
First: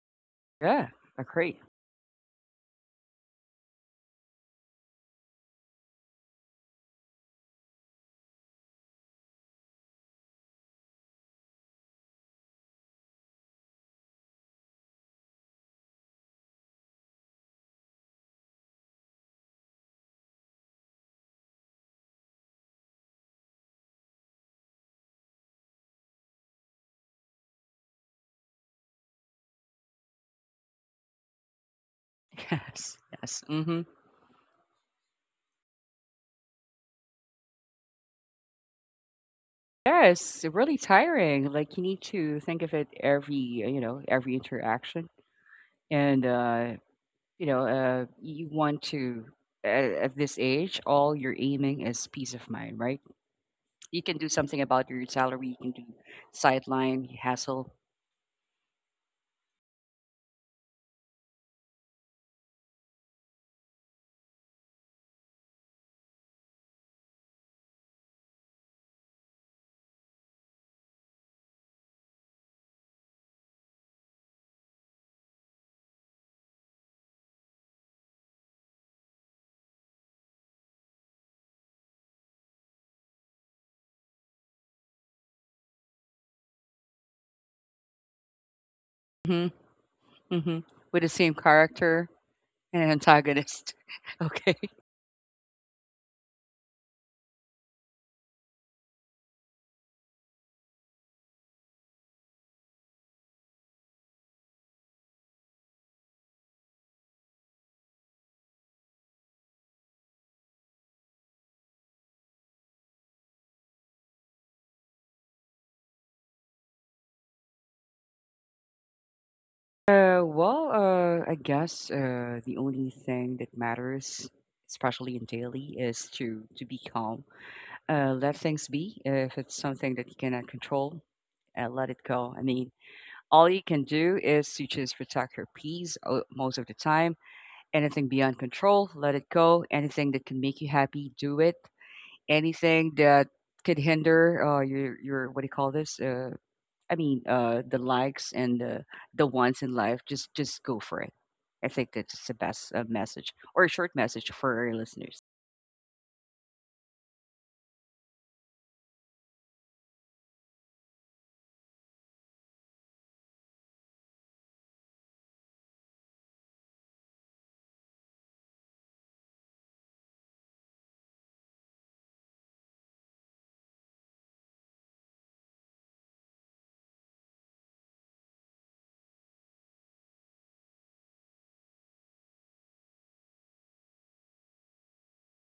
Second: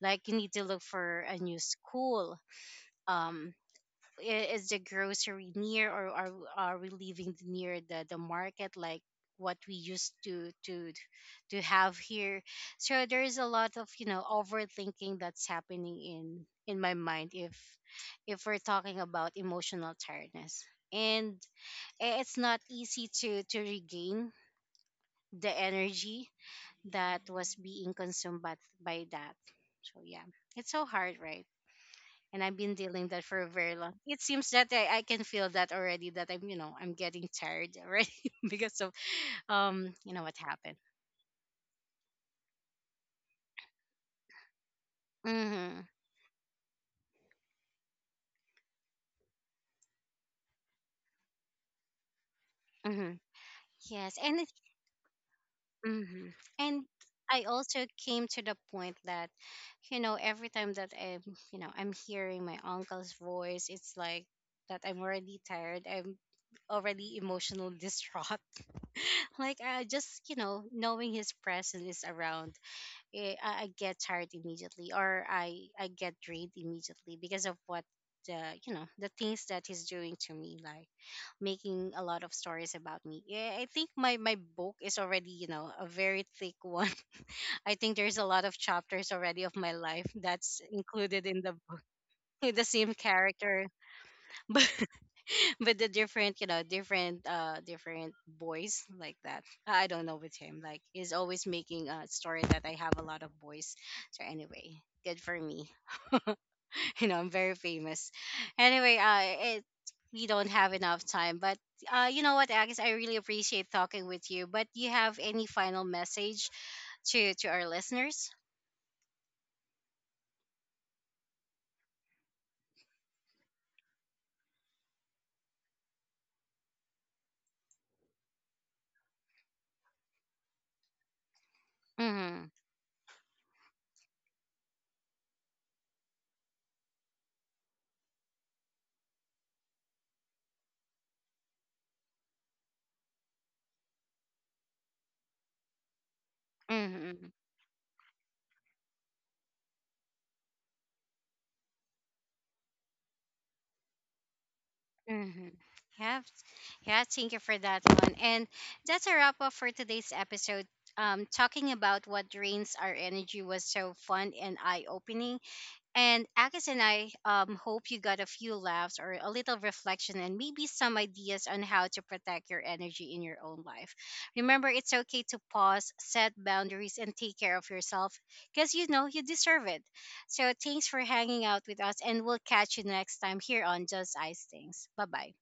S1: Like, you need to look
S2: yeah,
S1: for a new
S2: agree.
S1: school, um is the grocery near, or are we living near the market, like what we used to have here? So there is a lot of, you know, overthinking that's happening in my mind. If we're talking about emotional tiredness, and it's not easy to regain the energy that was being consumed by that. So yeah, it's so hard, right? And I've been
S2: Yes,
S1: dealing that for
S2: yes.
S1: a very
S2: Mm-hmm.
S1: long. It seems that I can feel that already, that I'm, you know, I'm getting tired already because of you know what
S2: Yes, really
S1: happened.
S2: tiring. Like you need to think of it every, you know, every interaction,
S1: Mhm.
S2: and you know, you want to at this age, all you're aiming is peace of mind, right?
S1: Mhm.
S2: You
S1: Yes,
S2: can do
S1: and it,
S2: something about your salary. You can do
S1: mhm. And
S2: sideline
S1: I
S2: hassle.
S1: also came to the point that, you know, every time that I'm, you know, I'm hearing my uncle's voice, it's like that I'm already tired. I'm already emotional distraught. Like I just, you know, knowing his presence is around, eh, I get tired immediately, or I get drained immediately because of what the, you know, the things that he's doing to me. Like, making a lot of stories about me, yeah, I think my my book is already, you know, a very thick one. I think there's a lot of chapters already
S2: Hmm.
S1: of my life
S2: Hmm.
S1: that's
S2: With the
S1: included
S2: same
S1: in the book.
S2: character
S1: With the
S2: and an
S1: same character.
S2: antagonist. Okay.
S1: But with the different, you know, different, different boys. Like that, I don't know with him, like he's always making a story that I have a lot of boys. So anyway, good for me. You know, I'm very famous. Anyway, it, we don't have enough time. But you know what, Agnes, I really appreciate talking with you, but you have any final message to our listeners?
S2: Well, I guess, the only thing that matters, especially in daily, is to be calm. Uh, let things be. If it's something that you cannot control, let it go. I
S1: Mm-hmm.
S2: mean, all you can do is to just protect your peace most of the time. Anything beyond control, let it go. Anything that can make you happy, do it. Anything that could hinder your what do you call this? I mean,
S1: Mm-hmm.
S2: the likes and the wants in life. Just go for it. I think that's the best message or a short message for our listeners.
S1: Mm-hmm. Yeah. Yeah, thank you for that one. And that's a wrap up for today's episode. Talking about what drains our energy was so fun and eye opening. And Akis and I hope you got a few laughs or a little reflection and maybe some ideas on how to protect your energy in your own life. Remember, it's okay to pause, set boundaries, and take care of yourself because you know you deserve it. So, thanks for hanging out with us, and we'll catch you next time here on Just Ice Things. Bye bye.